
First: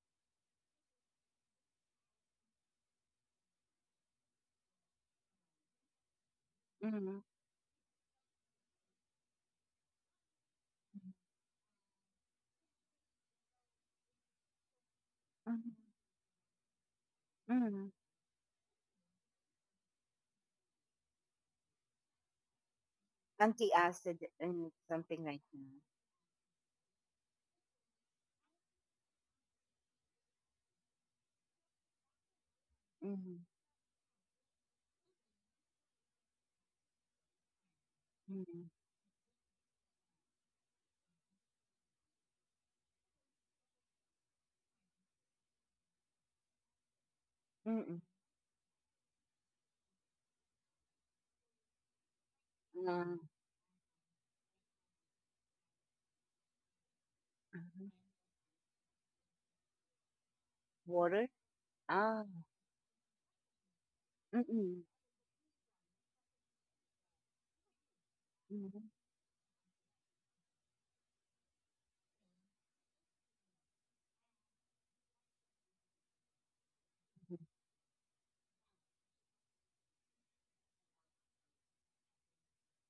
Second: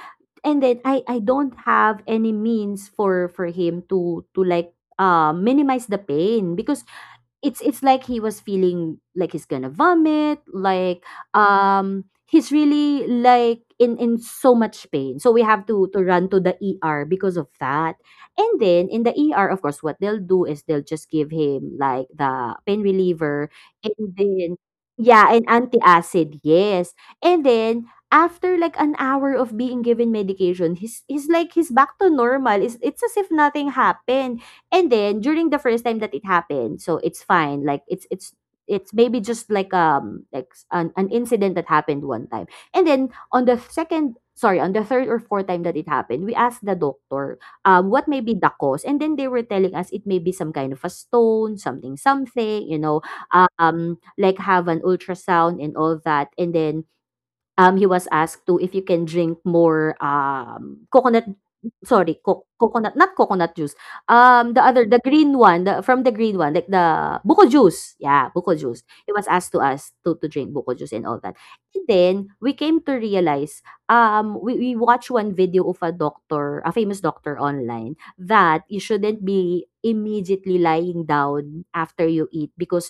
[SPEAKER 2] I don't have any means for him to like minimize the pain because
[SPEAKER 1] mhm,
[SPEAKER 2] it's like he was feeling like he's gonna vomit, like he's really like in so much pain, so we have
[SPEAKER 1] mhm,
[SPEAKER 2] to run to the ER because of
[SPEAKER 1] mhm.
[SPEAKER 2] that, and then in the ER, of course, what they'll do is they'll just give him like the pain reliever,
[SPEAKER 1] Auntie
[SPEAKER 2] and
[SPEAKER 1] asked,
[SPEAKER 2] then
[SPEAKER 1] and something
[SPEAKER 2] yeah,
[SPEAKER 1] like
[SPEAKER 2] and
[SPEAKER 1] that.
[SPEAKER 2] antacid, yes. And then after like an hour of being given medication, he's like he's back to normal. It's as if
[SPEAKER 1] Mhm,
[SPEAKER 2] nothing happened. And then during the first time that it happened, so it's fine. Like it's
[SPEAKER 1] mhm, mm.
[SPEAKER 2] it's maybe just like an incident that happened one time. And then on the second, sorry, on the third or fourth time that it happened, we asked the doctor
[SPEAKER 1] Mm-mm.
[SPEAKER 2] what may be the cause. And then they were telling us it may be some kind of a stone, something something, you know,
[SPEAKER 1] Ah,
[SPEAKER 2] like, have an ultrasound and all that. And then he
[SPEAKER 1] uh-huh.
[SPEAKER 2] was asked to, if you can drink more, coconut,
[SPEAKER 1] Water?
[SPEAKER 2] sorry,
[SPEAKER 1] Ah,
[SPEAKER 2] co coconut, not coconut juice, the other,
[SPEAKER 1] mm-mm.
[SPEAKER 2] the green one, the from the green one, like the buko juice. Yeah, buko juice.
[SPEAKER 1] Mhm,
[SPEAKER 2] He was asked to us to drink buko juice and all that. And then we came to realize, we watched one video of a doctor, a famous
[SPEAKER 1] mhm,
[SPEAKER 2] doctor online, that you shouldn't be immediately lying down after you eat, because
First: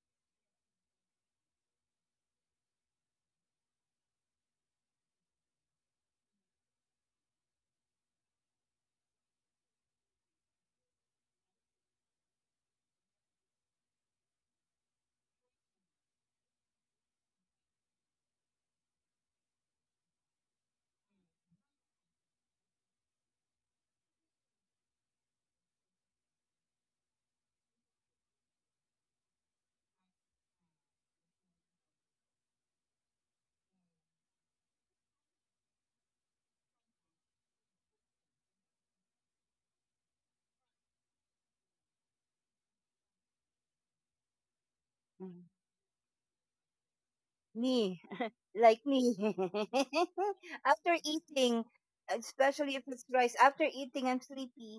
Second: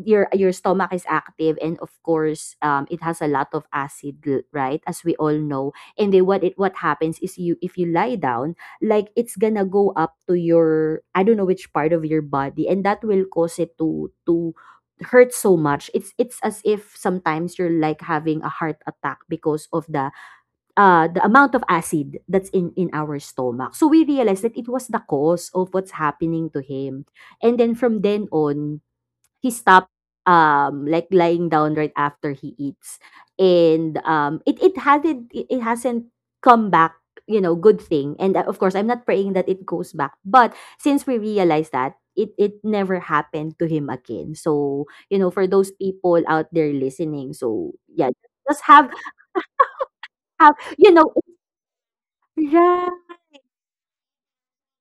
[SPEAKER 2] your stomach is active, and of course it has a lot of acid, right, as we all know, and then what it what happens is, you, if you lie down, like it's gonna go up to your, I don't know which part of your body, and that will cause it to hurt so much. It's as if sometimes you're like having a heart attack because of the amount of acid that's in our stomach. So we realized that it was the cause of what's happening to him, and then from then on he stopped like lying down right after he eats. And it hasn't come back, you know, good thing, and, of course, I'm not praying that it goes back, but since we realized that, it never happened to him again. So you know,
[SPEAKER 1] mhm.
[SPEAKER 2] for those people out there listening, so
[SPEAKER 1] Me,
[SPEAKER 2] yeah, just
[SPEAKER 1] like
[SPEAKER 2] have
[SPEAKER 1] me.
[SPEAKER 2] have you
[SPEAKER 1] After
[SPEAKER 2] know.
[SPEAKER 1] eating, especially if
[SPEAKER 2] Right.
[SPEAKER 1] it's rice, after eating, I'm sleepy.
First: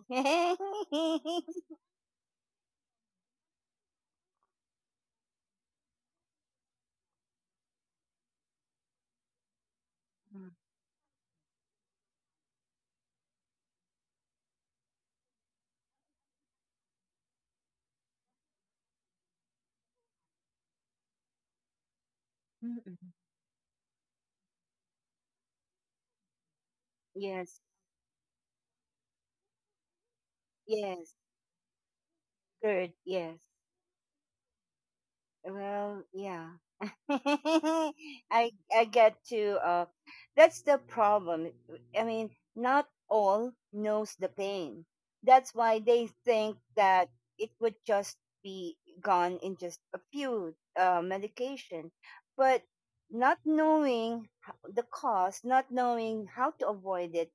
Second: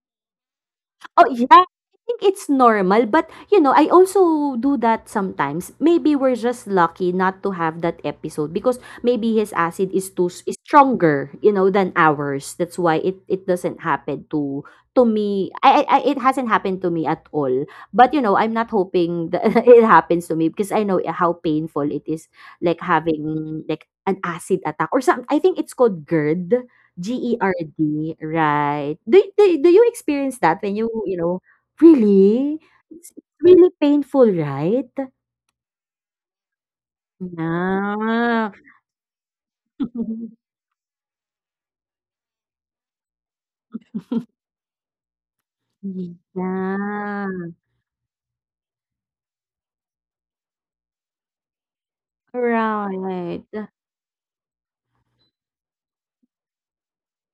[SPEAKER 2] Oh, yeah. I think it's normal, but, you know, I also do that sometimes. Maybe we're just lucky not to have that episode because maybe his acid is
[SPEAKER 1] Mm,
[SPEAKER 2] is stronger, you know, than ours. That's why it doesn't happen to me. It hasn't happened to me at all. But you know, I'm not hoping that it happens to me, because I know how painful it is, like
[SPEAKER 1] mm-mm.
[SPEAKER 2] having like an acid attack or some. I think it's called GERD.
[SPEAKER 1] Yes,
[SPEAKER 2] GERD, right. Do you experience that when you
[SPEAKER 1] yes,
[SPEAKER 2] you know, really?
[SPEAKER 1] good,
[SPEAKER 2] It's
[SPEAKER 1] yes.
[SPEAKER 2] really painful, right?
[SPEAKER 1] Well, yeah.
[SPEAKER 2] Yeah.
[SPEAKER 1] I get to That's the problem. I mean, not all knows the pain. That's why they think that
[SPEAKER 2] Yeah.
[SPEAKER 1] it would just be gone in just a few medication. But not
[SPEAKER 2] Right.
[SPEAKER 1] knowing the cause, not knowing how to avoid it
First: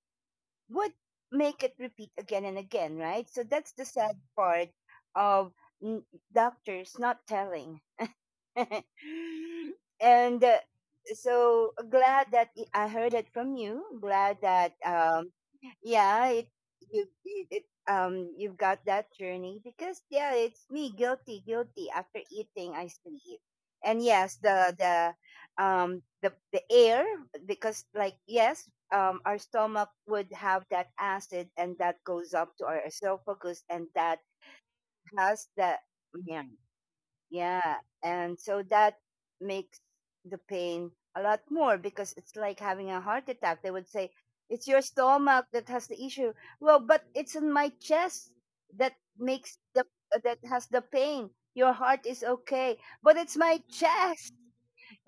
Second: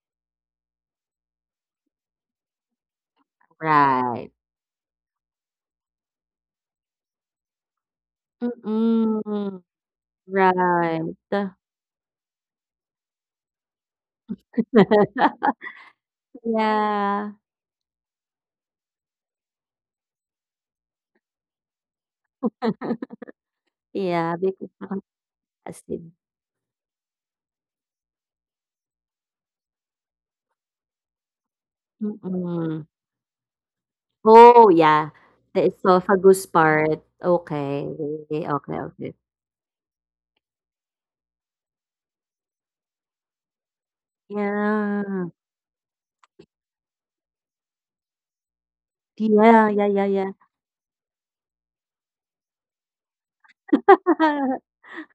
[SPEAKER 1] would make it repeat again and again, right? So that's the sad
[SPEAKER 2] Right.
[SPEAKER 1] part of n- doctors not telling
[SPEAKER 2] Mm-mm.
[SPEAKER 1] and
[SPEAKER 2] Right.
[SPEAKER 1] so glad that I heard it from you. Glad that yeah, it you
[SPEAKER 2] Yeah.
[SPEAKER 1] it, it you've got that journey because yeah, it's me guilty, guilty. After eating, I sleep, and
[SPEAKER 2] Yeah,
[SPEAKER 1] yes,
[SPEAKER 2] because
[SPEAKER 1] the the um
[SPEAKER 2] acid.
[SPEAKER 1] the the air because like yes. Our stomach would have that acid and that goes up to our
[SPEAKER 2] Mm.
[SPEAKER 1] esophagus and that
[SPEAKER 2] Oh, yeah.
[SPEAKER 1] has
[SPEAKER 2] The
[SPEAKER 1] the yeah,
[SPEAKER 2] esophagus part.
[SPEAKER 1] yeah,
[SPEAKER 2] Okay.
[SPEAKER 1] and
[SPEAKER 2] Okay,
[SPEAKER 1] so that
[SPEAKER 2] okay.
[SPEAKER 1] makes the pain a lot more because it's like having a heart attack. They would say, "It's your
[SPEAKER 2] Yeah.
[SPEAKER 1] stomach that has the issue." Well, but it's in my chest that makes
[SPEAKER 2] Yeah,
[SPEAKER 1] the
[SPEAKER 2] yeah, yeah, yeah.
[SPEAKER 1] that has the pain. Your heart is okay, but it's my chest,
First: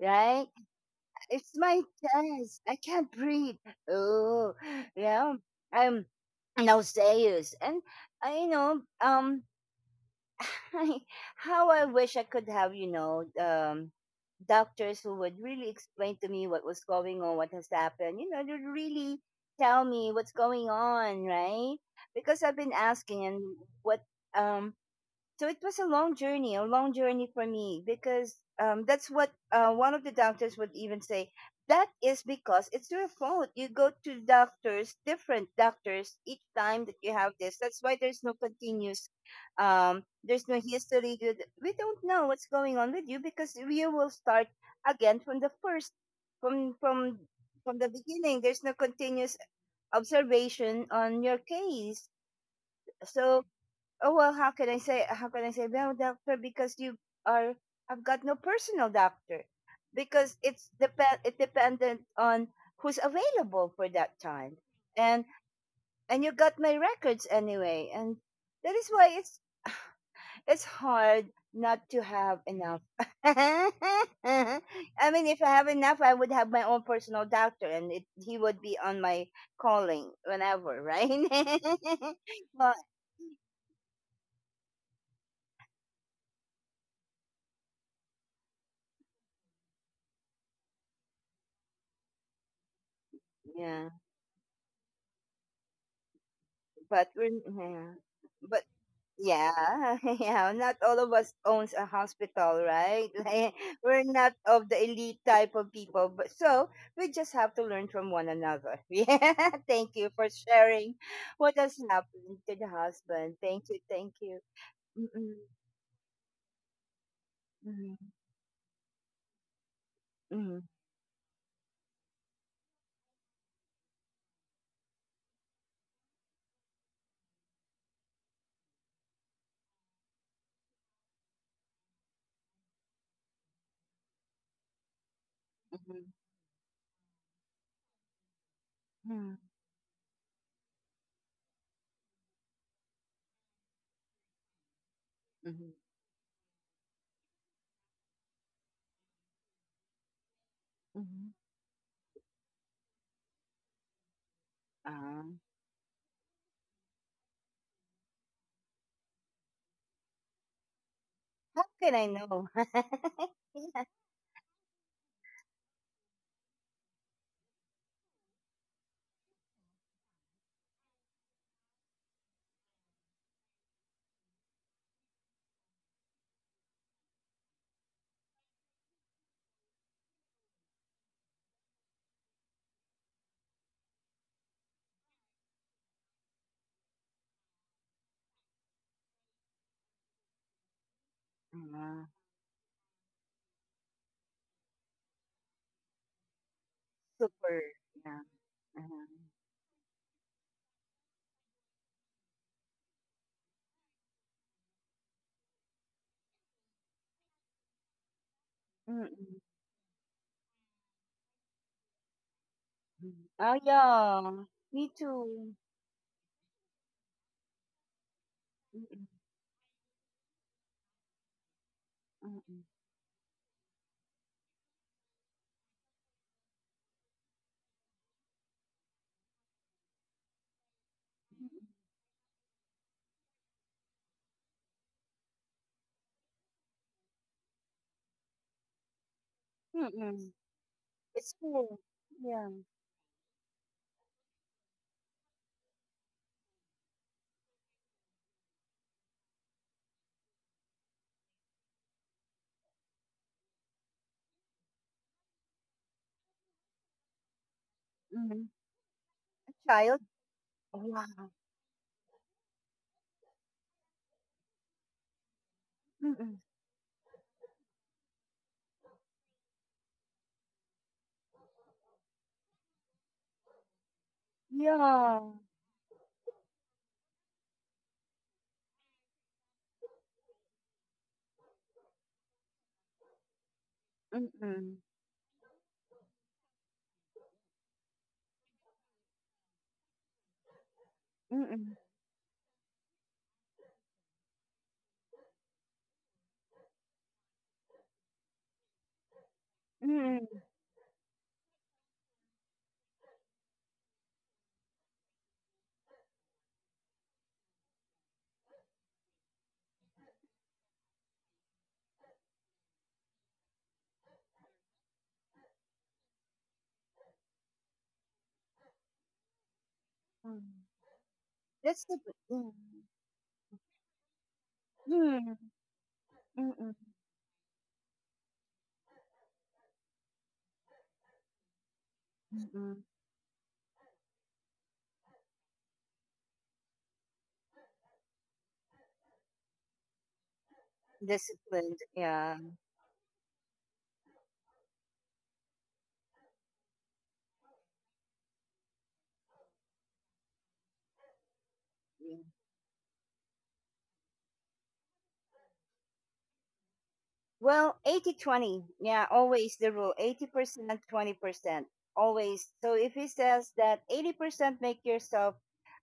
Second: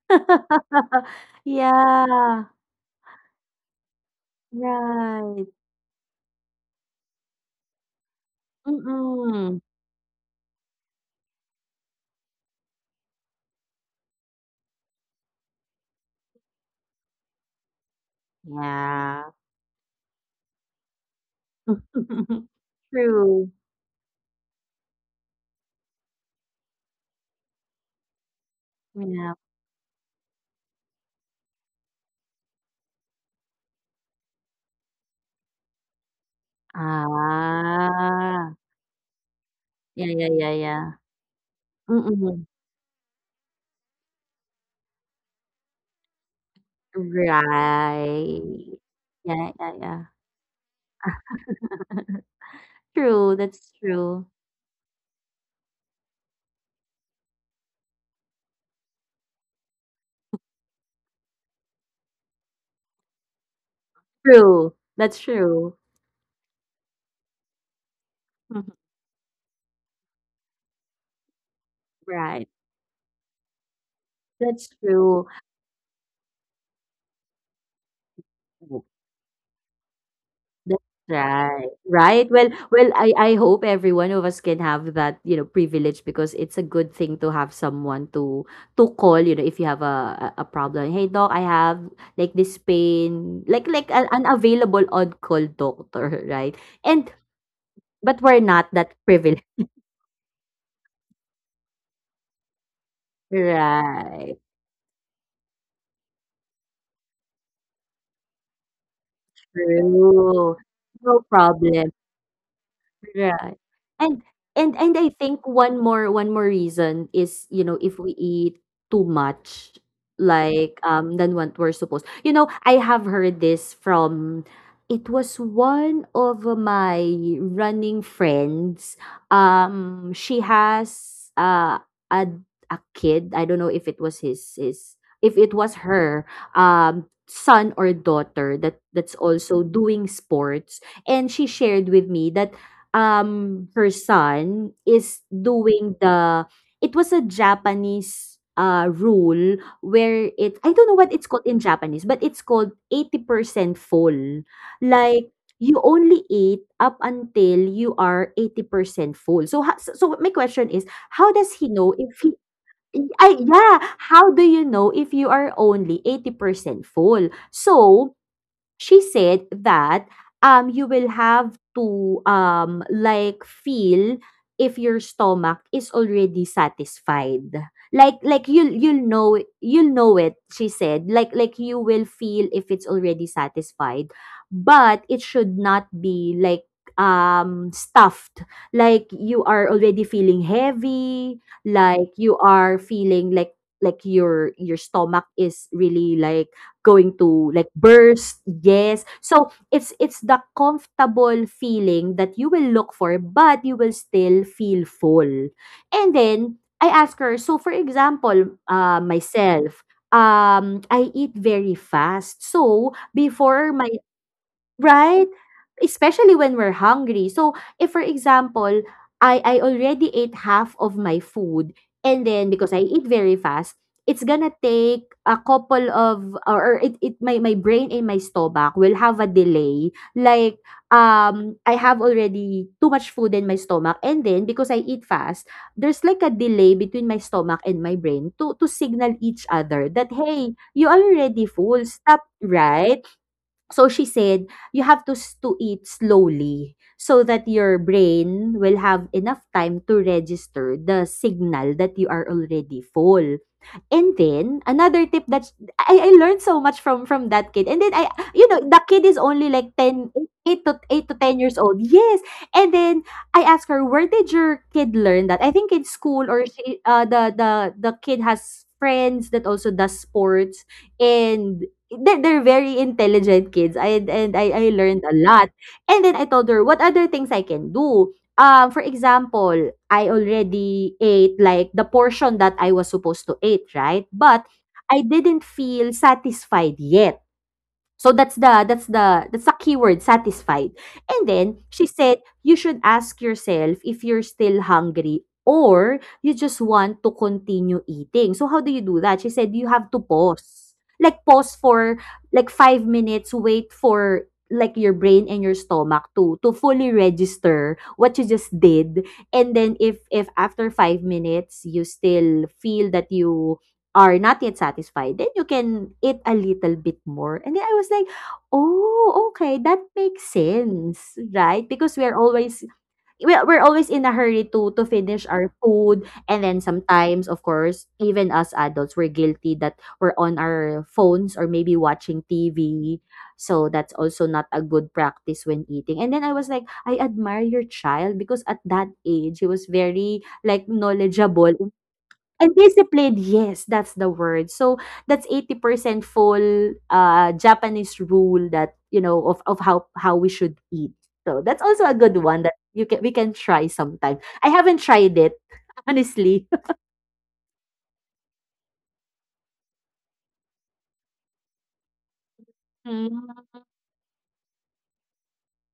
[SPEAKER 1] right? It's my
[SPEAKER 2] Yeah,
[SPEAKER 1] chest. I can't breathe. Oh, yeah.
[SPEAKER 2] right.
[SPEAKER 1] I'm nauseous, and I, you know, um,
[SPEAKER 2] Mm.
[SPEAKER 1] how I wish I could have, doctors who would really explain to me what was going on, what has happened, you know, to really
[SPEAKER 2] Yeah.
[SPEAKER 1] tell me what's going on, right? Because I've been asking and
[SPEAKER 2] True.
[SPEAKER 1] what um so it was a long journey for me because that's what
[SPEAKER 2] Yeah.
[SPEAKER 1] one of the doctors would even say. That is because it's your fault. You go to doctors, different doctors, each time that you have this. That's why there's no
[SPEAKER 2] Ah.
[SPEAKER 1] continuous, um,
[SPEAKER 2] Yeah, yeah,
[SPEAKER 1] there's
[SPEAKER 2] yeah,
[SPEAKER 1] no
[SPEAKER 2] yeah.
[SPEAKER 1] history. Good. We don't know what's
[SPEAKER 2] Mm.
[SPEAKER 1] going on with you because you will start again from the first, from from from the beginning.
[SPEAKER 2] Right.
[SPEAKER 1] There's no continuous
[SPEAKER 2] Yeah, yeah, yeah.
[SPEAKER 1] observation on your case.
[SPEAKER 2] True,
[SPEAKER 1] So,
[SPEAKER 2] that's
[SPEAKER 1] oh well,
[SPEAKER 2] true.
[SPEAKER 1] how can I say, well, doctor, because you are I've got no personal doctor, because it's dependent on who's available for that time,
[SPEAKER 2] True,
[SPEAKER 1] and
[SPEAKER 2] that's true.
[SPEAKER 1] and you got my records anyway, and that
[SPEAKER 2] Mhm.
[SPEAKER 1] is why it's hard not to have
[SPEAKER 2] Right,
[SPEAKER 1] enough. I
[SPEAKER 2] that's
[SPEAKER 1] mean,
[SPEAKER 2] true.
[SPEAKER 1] if I have enough, I would have my own personal doctor, and he would be on my calling whenever,
[SPEAKER 2] That's
[SPEAKER 1] right?
[SPEAKER 2] right. Right? Well
[SPEAKER 1] But
[SPEAKER 2] well, I hope every one of us can have that, you know, privilege, because it's a good thing to have someone to call, you know, if you have a problem. "Hey, doc, I have, like, this pain." Like
[SPEAKER 1] yeah.
[SPEAKER 2] an available on-call doctor, right?
[SPEAKER 1] But
[SPEAKER 2] And,
[SPEAKER 1] we're, yeah.
[SPEAKER 2] but we're
[SPEAKER 1] But
[SPEAKER 2] not that privileged.
[SPEAKER 1] yeah, yeah. Not all of us owns a hospital, right? Like, we're not
[SPEAKER 2] Right.
[SPEAKER 1] of the elite type of people, but so we just have to learn from one another. Yeah. Thank you for
[SPEAKER 2] True.
[SPEAKER 1] sharing
[SPEAKER 2] No
[SPEAKER 1] what has
[SPEAKER 2] problem.
[SPEAKER 1] happened to the husband.
[SPEAKER 2] Right.
[SPEAKER 1] Thank you. Thank
[SPEAKER 2] And
[SPEAKER 1] you.
[SPEAKER 2] and I
[SPEAKER 1] Mm-mm,
[SPEAKER 2] think one more reason is, you know,
[SPEAKER 1] mm-hmm,
[SPEAKER 2] if we eat too much,
[SPEAKER 1] mm-hmm,
[SPEAKER 2] like than what we're supposed. You know, I have heard this from, it was one of my running friends. She has a kid. I don't know if it was his if it was her um son or daughter that's
[SPEAKER 1] mm-hmm,
[SPEAKER 2] also doing sports. And she shared with me that her son is
[SPEAKER 1] mm-hmm,
[SPEAKER 2] doing the, it was a Japanese rule where it, I don't know what
[SPEAKER 1] mm-hmm.
[SPEAKER 2] it's called in Japanese, but it's called 80% full.
[SPEAKER 1] Uh,
[SPEAKER 2] Like you only eat up until you are 80% full. So so my question is, how
[SPEAKER 1] how
[SPEAKER 2] does he
[SPEAKER 1] can
[SPEAKER 2] know
[SPEAKER 1] I
[SPEAKER 2] if he—
[SPEAKER 1] know?
[SPEAKER 2] yeah, how do you know if you are only 80% full? So she said that you will have to like feel if your stomach is already satisfied. Like you'll know, you'll know it. She said like you will feel if it's already satisfied, but it should not be like stuffed, like you are already feeling heavy,
[SPEAKER 1] Ah,
[SPEAKER 2] like you are feeling like your stomach is really like going to
[SPEAKER 1] super.
[SPEAKER 2] like
[SPEAKER 1] Yeah.
[SPEAKER 2] burst.
[SPEAKER 1] Uh-huh.
[SPEAKER 2] Yes, so it's the comfortable feeling that you will look for, but you will still feel full. And then I ask her, so for example,
[SPEAKER 1] Mm-mm.
[SPEAKER 2] myself, I eat very fast, so
[SPEAKER 1] Mm. Oh,
[SPEAKER 2] before my—
[SPEAKER 1] yeah. Me
[SPEAKER 2] Right?
[SPEAKER 1] too.
[SPEAKER 2] Especially when we're hungry. So, if for example,
[SPEAKER 1] Mm-mm.
[SPEAKER 2] I already ate half of my food, and then
[SPEAKER 1] Mm-mm.
[SPEAKER 2] because I eat very fast, it's gonna take a couple of, or it, my brain and my stomach will have a delay. Like I have already too much food in my stomach, and then because I eat fast, there's like a delay between my stomach and my brain to signal each other that,
[SPEAKER 1] Mm-mm.
[SPEAKER 2] hey, you are
[SPEAKER 1] It's
[SPEAKER 2] already
[SPEAKER 1] cool.
[SPEAKER 2] full, stop,
[SPEAKER 1] Yeah.
[SPEAKER 2] right? So she said, "You have to s— to eat slowly so that your brain will have enough time to register the signal that you are already full." And then another tip that's— I learned so much from that kid. And then I,
[SPEAKER 1] Mm-mm.
[SPEAKER 2] you know, the kid is
[SPEAKER 1] A
[SPEAKER 2] only like
[SPEAKER 1] child?
[SPEAKER 2] 10, 8 to 8 to
[SPEAKER 1] Wow.
[SPEAKER 2] 10 years old. Yes. And then I asked her, "Where did your kid learn that?" I think in school,
[SPEAKER 1] Mm-mm.
[SPEAKER 2] or she, the the kid has friends that also does sports, and they're very intelligent kids. I and I I learned
[SPEAKER 1] Yeah.
[SPEAKER 2] a lot. And then I told her what other things I can do. For example, I already ate like the portion that I was supposed to eat, right? But
[SPEAKER 1] Mm-mm.
[SPEAKER 2] I didn't feel satisfied yet. So that's the keyword, satisfied. And then
[SPEAKER 1] Mm-mm.
[SPEAKER 2] she said, you should ask yourself if you're still hungry or you just want to continue eating. So how do you do that? She said you have to
[SPEAKER 1] Mm-mm.
[SPEAKER 2] pause. Like pause for like 5 minutes, wait for like your brain and your stomach to fully register what you just did. And then if after 5 minutes you still feel that you are not yet satisfied, then you can eat a little bit more. And then I was like, "Oh, okay, that makes
[SPEAKER 1] Mm.
[SPEAKER 2] sense, right?" Because
[SPEAKER 1] Discipline. Mm.
[SPEAKER 2] we're always in a hurry to finish
[SPEAKER 1] Mm.
[SPEAKER 2] our food, and then
[SPEAKER 1] Mm-mm.
[SPEAKER 2] sometimes, of course, even us adults, we're guilty that we're on our phones or maybe watching
[SPEAKER 1] Mm-mm.
[SPEAKER 2] TV. So that's also not a good practice when eating. And then I was like, I admire your child because at that age, he was very like knowledgeable
[SPEAKER 1] Disciplined. Yeah.
[SPEAKER 2] and disciplined, yes, that's the word. So that's 80% full Japanese rule that, you know, of how we should eat. So that's also a
[SPEAKER 1] Yeah.
[SPEAKER 2] good one that you can we can try sometime. I haven't tried it, honestly.
[SPEAKER 1] Well, 80/20. Yeah, always the rule 80%, 20%. Always. So if he
[SPEAKER 2] Mm.
[SPEAKER 1] says that 80%, make yourself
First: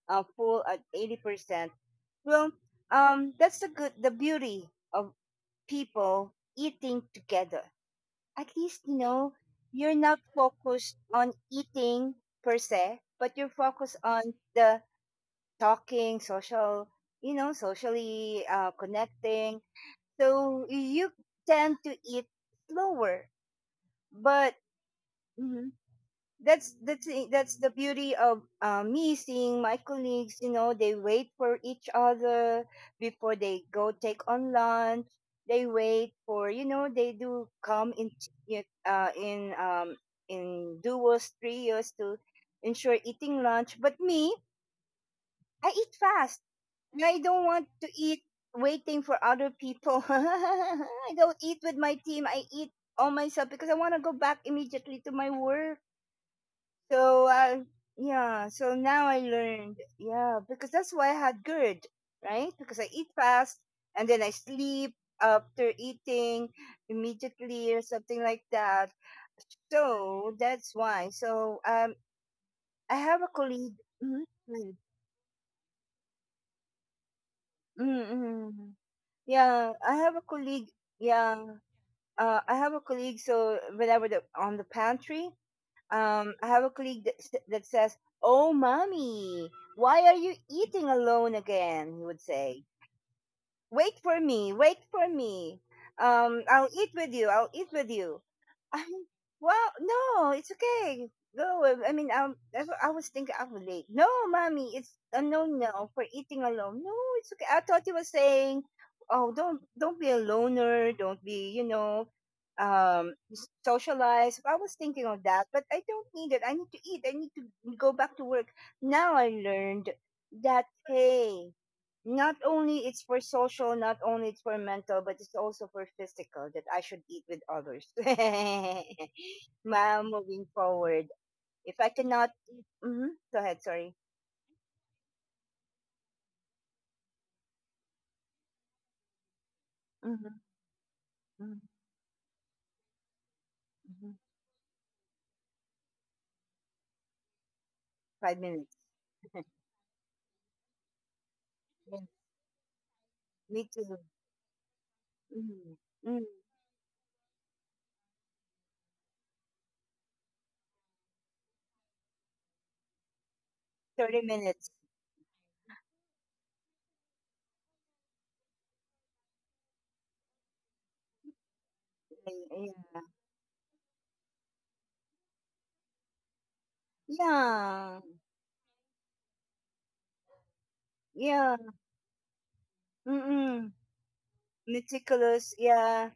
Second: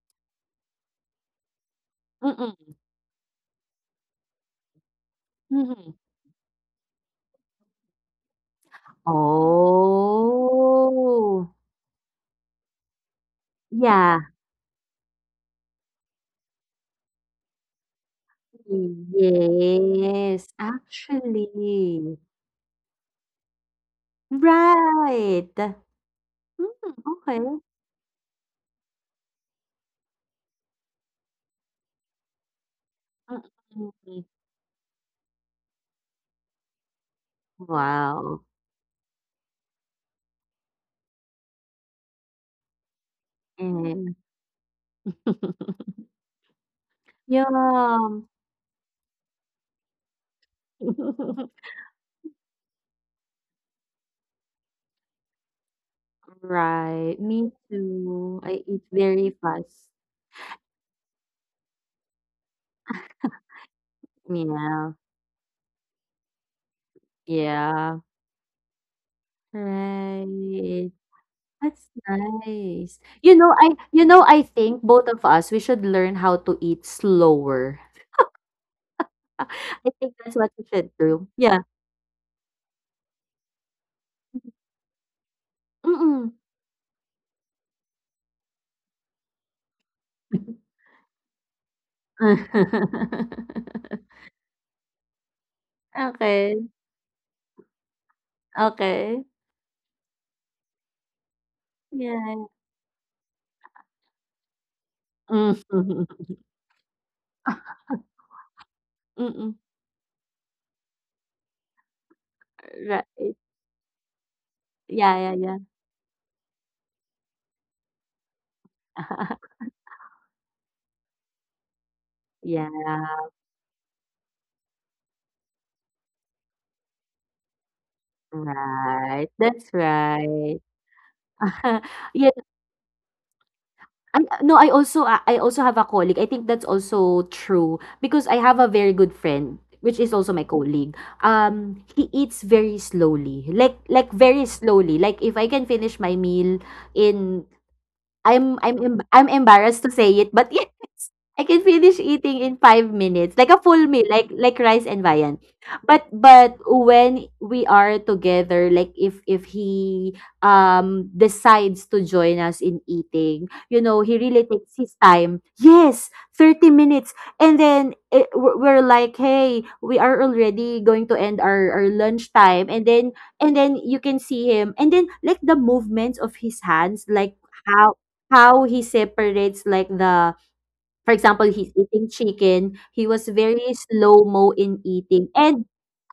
[SPEAKER 1] a fool at 80%. Well,
[SPEAKER 2] Mm-mm.
[SPEAKER 1] that's the good, the beauty of
[SPEAKER 2] Mhm.
[SPEAKER 1] people eating together. At least you know you're not focused on
[SPEAKER 2] Oh,
[SPEAKER 1] eating per se, but you're focused
[SPEAKER 2] yeah.
[SPEAKER 1] on the talking, social, you know, socially connecting.
[SPEAKER 2] Yes,
[SPEAKER 1] So you tend to
[SPEAKER 2] actually.
[SPEAKER 1] eat slower, but
[SPEAKER 2] Right.
[SPEAKER 1] mm-hmm,
[SPEAKER 2] Mm, okay.
[SPEAKER 1] that's the beauty of me seeing my colleagues. You know, they wait for each other before they go take
[SPEAKER 2] Mm-mm.
[SPEAKER 1] on lunch. They wait for, you know, they do come in
[SPEAKER 2] Wow.
[SPEAKER 1] in duos, trios to ensure eating lunch. But me, I eat fast and I don't want to eat
[SPEAKER 2] Yum.
[SPEAKER 1] waiting for other people. I don't eat with my team. I eat all myself because I want to go back immediately to my work.
[SPEAKER 2] Right,
[SPEAKER 1] So
[SPEAKER 2] me too.
[SPEAKER 1] yeah,
[SPEAKER 2] I
[SPEAKER 1] so
[SPEAKER 2] eat
[SPEAKER 1] now I
[SPEAKER 2] very
[SPEAKER 1] learned.
[SPEAKER 2] fast.
[SPEAKER 1] Yeah, because that's why I had GERD, right? Because I eat fast and then I
[SPEAKER 2] Yeah,
[SPEAKER 1] sleep after eating immediately or
[SPEAKER 2] yeah.
[SPEAKER 1] something like that. So that's
[SPEAKER 2] Right.
[SPEAKER 1] why. So,
[SPEAKER 2] That's
[SPEAKER 1] I
[SPEAKER 2] nice.
[SPEAKER 1] have a colleague.
[SPEAKER 2] You
[SPEAKER 1] Mhm,
[SPEAKER 2] know, I
[SPEAKER 1] mm,
[SPEAKER 2] think both of us we should learn how to eat slower.
[SPEAKER 1] mm, mm.
[SPEAKER 2] I
[SPEAKER 1] Yeah, I have
[SPEAKER 2] think
[SPEAKER 1] a
[SPEAKER 2] that's what we
[SPEAKER 1] colleague.
[SPEAKER 2] should do.
[SPEAKER 1] Yeah,
[SPEAKER 2] Yeah.
[SPEAKER 1] I have a colleague. So when I was on the pantry,
[SPEAKER 2] Mm-mm.
[SPEAKER 1] I have a colleague that says, "Oh, mommy, why are you eating alone again?" He would say, wait for me, wait for me. I'll
[SPEAKER 2] Okay.
[SPEAKER 1] eat with you. I'll eat with you. I mean,
[SPEAKER 2] Okay.
[SPEAKER 1] well, no, it's okay. Go. I mean, um,
[SPEAKER 2] Yeah.
[SPEAKER 1] I, I was thinking I was late. "No, mommy, it's a no, no for
[SPEAKER 2] Mm.
[SPEAKER 1] eating alone. No, it's okay." I thought you were saying, "Oh,
[SPEAKER 2] Mm-mm.
[SPEAKER 1] don't be a loner. Don't be,
[SPEAKER 2] Right.
[SPEAKER 1] socialize." I was thinking
[SPEAKER 2] Yeah,
[SPEAKER 1] of
[SPEAKER 2] yeah,
[SPEAKER 1] that,
[SPEAKER 2] yeah.
[SPEAKER 1] but I don't need it. I need to eat. I need to go back to work. Now I learned that, hey, not
[SPEAKER 2] Yeah,
[SPEAKER 1] only it's for social, not only it's for mental, but it's also for physical that I should eat with others.
[SPEAKER 2] right. That's
[SPEAKER 1] Ma'am, moving
[SPEAKER 2] right.
[SPEAKER 1] forward, if I cannot,
[SPEAKER 2] Yeah,
[SPEAKER 1] eat, mm-hmm, go ahead. Sorry.
[SPEAKER 2] I no, I also— ah, I also have a colleague. I think that's also true because I have a very good friend, which is also
[SPEAKER 1] Mm-hmm,
[SPEAKER 2] my colleague.
[SPEAKER 1] hmm,
[SPEAKER 2] He eats very slowly, like
[SPEAKER 1] hmm.
[SPEAKER 2] very slowly. Like if I can finish my meal in—
[SPEAKER 1] Five minutes.
[SPEAKER 2] I'm emb I'm embarrassed to say it, but yes, I can
[SPEAKER 1] Yeah,
[SPEAKER 2] finish eating in 5 minutes, like
[SPEAKER 1] me
[SPEAKER 2] a full
[SPEAKER 1] too.
[SPEAKER 2] meal, like rice and viand.
[SPEAKER 1] Mm-hmm,
[SPEAKER 2] But
[SPEAKER 1] mm.
[SPEAKER 2] when we are together, like if he decides to join us in eating, you know,
[SPEAKER 1] 30
[SPEAKER 2] he really
[SPEAKER 1] minutes.
[SPEAKER 2] takes his time. Yes, 30 minutes. And then we're like, "Hey, we are already going to end our lunch time." And
[SPEAKER 1] Yeah.
[SPEAKER 2] then you can see him. And then like the movements of his hands, like
[SPEAKER 1] Yeah.
[SPEAKER 2] how he separates like the— for example,
[SPEAKER 1] Yeah.
[SPEAKER 2] he's eating chicken. He was
[SPEAKER 1] Mm-mm.
[SPEAKER 2] very slow mo in eating
[SPEAKER 1] Meticulous.
[SPEAKER 2] and—
[SPEAKER 1] Yeah.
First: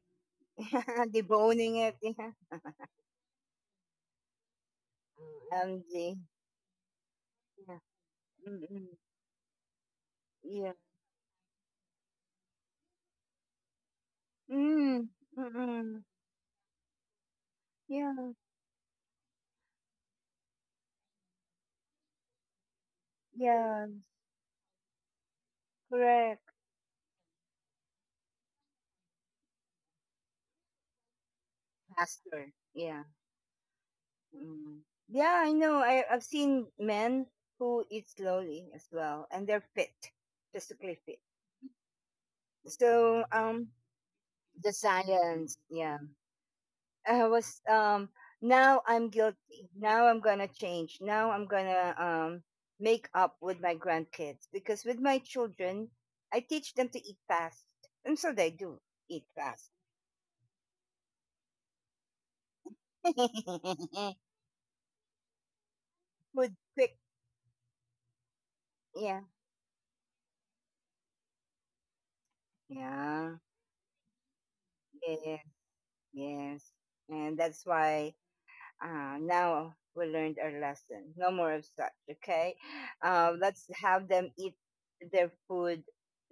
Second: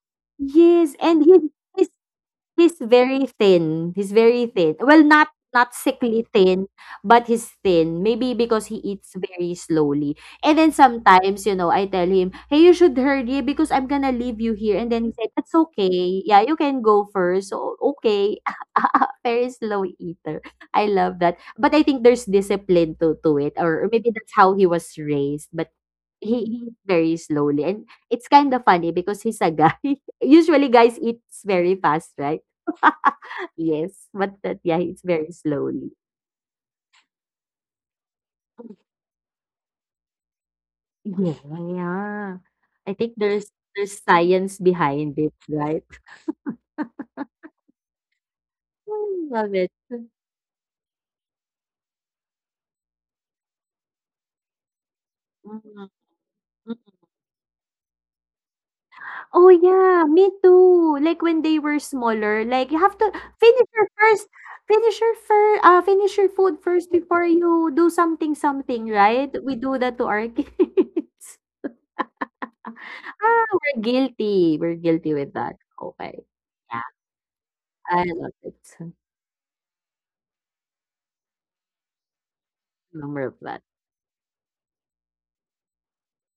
[SPEAKER 2] yes, and his
[SPEAKER 1] Deboning
[SPEAKER 2] his
[SPEAKER 1] it. Yeah.
[SPEAKER 2] he's very thin, he's very thin. Well, not not
[SPEAKER 1] MG.
[SPEAKER 2] sickly thin, but he's
[SPEAKER 1] Yeah.
[SPEAKER 2] thin. Maybe because he
[SPEAKER 1] Mm-mm.
[SPEAKER 2] eats very slowly. And then
[SPEAKER 1] Yeah.
[SPEAKER 2] sometimes, you know, I tell him, "Hey, you should hurry because I'm gonna leave you here." And
[SPEAKER 1] Mm.
[SPEAKER 2] then he said, "That's
[SPEAKER 1] Mm-mm.
[SPEAKER 2] okay. Yeah, you can go first." So,
[SPEAKER 1] Yeah,
[SPEAKER 2] okay. Very slow eater. I love that. But I think there's discipline to it,
[SPEAKER 1] yeah,
[SPEAKER 2] or maybe that's how he was raised. But he—
[SPEAKER 1] correct.
[SPEAKER 2] eats very slowly, and it's kind of funny because he's a guy. Usually, guys eats very fast, right?
[SPEAKER 1] Faster. Yeah.
[SPEAKER 2] Yes, but that— yeah,
[SPEAKER 1] Mm.
[SPEAKER 2] it's very
[SPEAKER 1] Yeah, I know.
[SPEAKER 2] slowly.
[SPEAKER 1] I've seen men who eat slowly as well, and they're fit, physically fit.
[SPEAKER 2] Yeah, yeah. I think
[SPEAKER 1] So,
[SPEAKER 2] there's there's science
[SPEAKER 1] the
[SPEAKER 2] behind it,
[SPEAKER 1] science,
[SPEAKER 2] right?
[SPEAKER 1] yeah. I was, um, Now I'm
[SPEAKER 2] Mm, love it.
[SPEAKER 1] guilty. Now I'm gonna change. Now I'm gonna, make up with my grandkids because with my
[SPEAKER 2] Mm, mm.
[SPEAKER 1] children, I teach them to eat fast, and so they do eat
[SPEAKER 2] Oh
[SPEAKER 1] fast.
[SPEAKER 2] yeah, me too. Like when they were smaller, like you have to finish your first, finish your food
[SPEAKER 1] Food
[SPEAKER 2] first
[SPEAKER 1] quick.
[SPEAKER 2] before you do something— something,
[SPEAKER 1] Yeah.
[SPEAKER 2] right? We do that to our kids. Ah,
[SPEAKER 1] Yeah,
[SPEAKER 2] ah, we're guilty. We're guilty with
[SPEAKER 1] yes,
[SPEAKER 2] that. Okay.
[SPEAKER 1] yes.
[SPEAKER 2] Yeah,
[SPEAKER 1] And that's
[SPEAKER 2] I
[SPEAKER 1] why
[SPEAKER 2] love it.
[SPEAKER 1] now we learned our lesson. No more of such, okay?
[SPEAKER 2] Remember that.
[SPEAKER 1] Let's have them eat their food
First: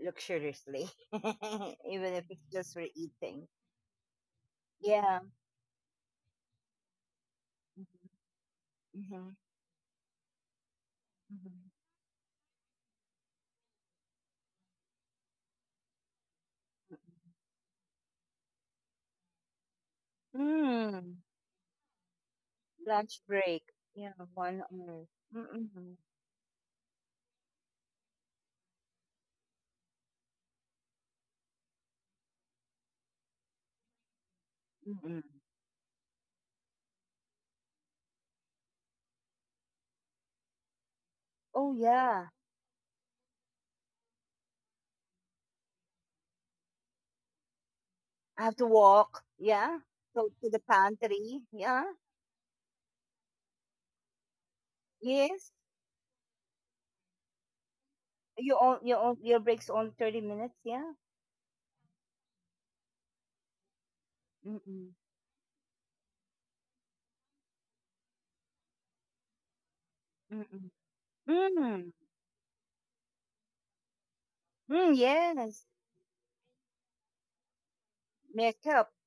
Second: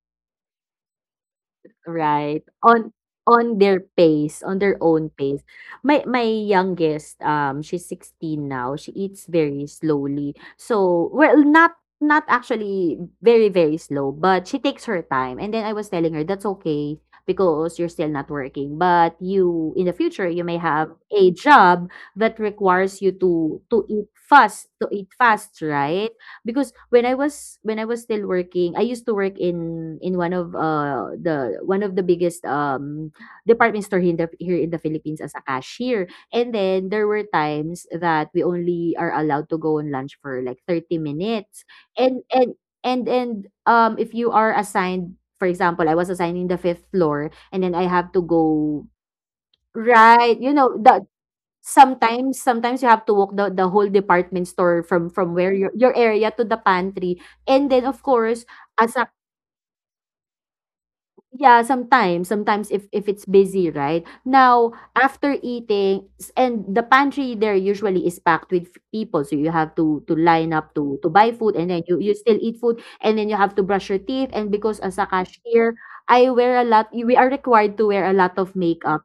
[SPEAKER 1] luxuriously, even if
[SPEAKER 2] Right,
[SPEAKER 1] it's just for
[SPEAKER 2] on
[SPEAKER 1] eating.
[SPEAKER 2] their pace, on their own
[SPEAKER 1] Yeah.
[SPEAKER 2] pace. My youngest, she's
[SPEAKER 1] Mm-hmm.
[SPEAKER 2] 16 now, she eats very slowly. So, well,
[SPEAKER 1] Mm-hmm.
[SPEAKER 2] not not actually very, very slow, but she takes her time, and then I was telling her, "That's okay because you're still not working, but you in the future, you may have
[SPEAKER 1] Mm.
[SPEAKER 2] a job that requires you
[SPEAKER 1] Lunch
[SPEAKER 2] to
[SPEAKER 1] break.
[SPEAKER 2] eat
[SPEAKER 1] Yeah, one
[SPEAKER 2] fast
[SPEAKER 1] hour. Mm-mm.
[SPEAKER 2] right?" Because when I was still working, I used to work in one of the one of the biggest department store here in the Philippines
[SPEAKER 1] Mm-mm.
[SPEAKER 2] as a cashier. And then there were times that we only are allowed to go on lunch for like 30 minutes.
[SPEAKER 1] Oh,
[SPEAKER 2] And
[SPEAKER 1] yeah.
[SPEAKER 2] and and if you are assigned, for example, I was assigned in the fifth floor, and then I have to
[SPEAKER 1] I have to
[SPEAKER 2] go,
[SPEAKER 1] walk. Yeah. Go
[SPEAKER 2] right,
[SPEAKER 1] to
[SPEAKER 2] you
[SPEAKER 1] the
[SPEAKER 2] know, the—
[SPEAKER 1] pantry. Yeah.
[SPEAKER 2] Sometimes you have to walk the whole department store from where
[SPEAKER 1] Yes.
[SPEAKER 2] your area to the pantry, and then of course,
[SPEAKER 1] You on you
[SPEAKER 2] as a—
[SPEAKER 1] on your break's on 30 minutes, yeah.
[SPEAKER 2] yeah, sometimes if it's busy, right? Now,
[SPEAKER 1] Mm-mm.
[SPEAKER 2] after eating s— and the pantry there usually is packed with f- people, so you have to line
[SPEAKER 1] Mm-mm.
[SPEAKER 2] up to buy food, and then
[SPEAKER 1] Mm.
[SPEAKER 2] you— you still eat food, and then you have to brush your teeth, and because
[SPEAKER 1] Mm,
[SPEAKER 2] as a
[SPEAKER 1] yes.
[SPEAKER 2] cashier, I wear a lot we are required to wear a lot of
[SPEAKER 1] Makeup.
[SPEAKER 2] makeup.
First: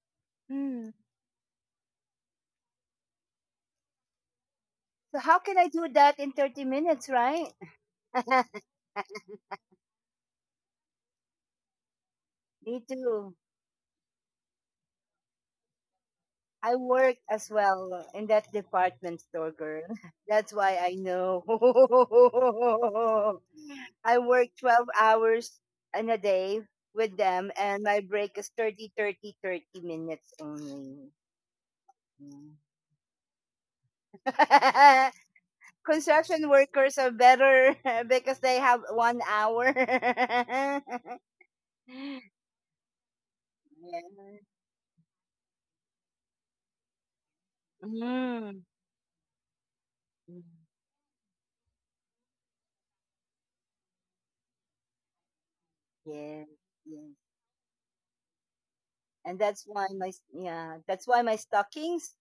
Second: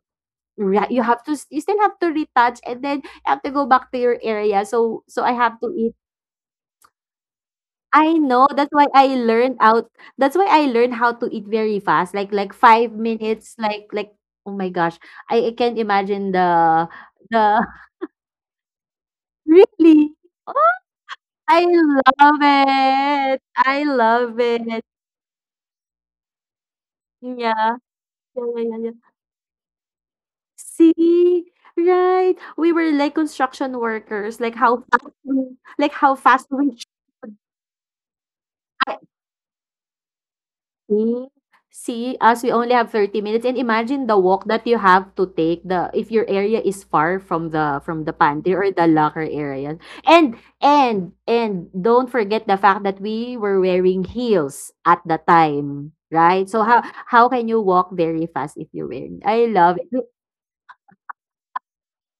[SPEAKER 2] Right,
[SPEAKER 1] Mm.
[SPEAKER 2] you have to s— you still have to retouch, and then you have to go back to your area. So
[SPEAKER 1] So
[SPEAKER 2] so I
[SPEAKER 1] how can
[SPEAKER 2] have
[SPEAKER 1] I
[SPEAKER 2] to
[SPEAKER 1] do
[SPEAKER 2] eat—
[SPEAKER 1] that in 30 minutes, right?
[SPEAKER 2] I know, that's why I learned out— that's why I learned how to eat very fast, like
[SPEAKER 1] Me
[SPEAKER 2] 5
[SPEAKER 1] too.
[SPEAKER 2] minutes, like— oh my gosh, I can't imagine
[SPEAKER 1] I
[SPEAKER 2] the—
[SPEAKER 1] work as
[SPEAKER 2] the—
[SPEAKER 1] well in that department store, girl.
[SPEAKER 2] really?
[SPEAKER 1] That's
[SPEAKER 2] Oh,
[SPEAKER 1] why I know.
[SPEAKER 2] I love it. I
[SPEAKER 1] I
[SPEAKER 2] love
[SPEAKER 1] work
[SPEAKER 2] it.
[SPEAKER 1] 12 hours in a day with them,
[SPEAKER 2] Yeah.
[SPEAKER 1] and my break
[SPEAKER 2] Yeah,
[SPEAKER 1] is
[SPEAKER 2] yeah, yeah,
[SPEAKER 1] thirty,
[SPEAKER 2] yeah.
[SPEAKER 1] thirty, thirty minutes only.
[SPEAKER 2] See? Right.
[SPEAKER 1] Mm.
[SPEAKER 2] We were like construction workers, like how fast we—
[SPEAKER 1] Construction workers are better because they have one hour.
[SPEAKER 2] see,
[SPEAKER 1] Yeah.
[SPEAKER 2] as we only have 30 minutes, and imagine the walk that you have to take, the— if your area is far from the pantry
[SPEAKER 1] Mm.
[SPEAKER 2] or the locker area. And don't forget the fact that we were wearing heels at the time,
[SPEAKER 1] Yeah.
[SPEAKER 2] right? So how—
[SPEAKER 1] Yeah.
[SPEAKER 2] how can you walk very fast if you're wearing?
[SPEAKER 1] And
[SPEAKER 2] I
[SPEAKER 1] that's
[SPEAKER 2] love
[SPEAKER 1] why
[SPEAKER 2] it.
[SPEAKER 1] my yeah, That's why my stockings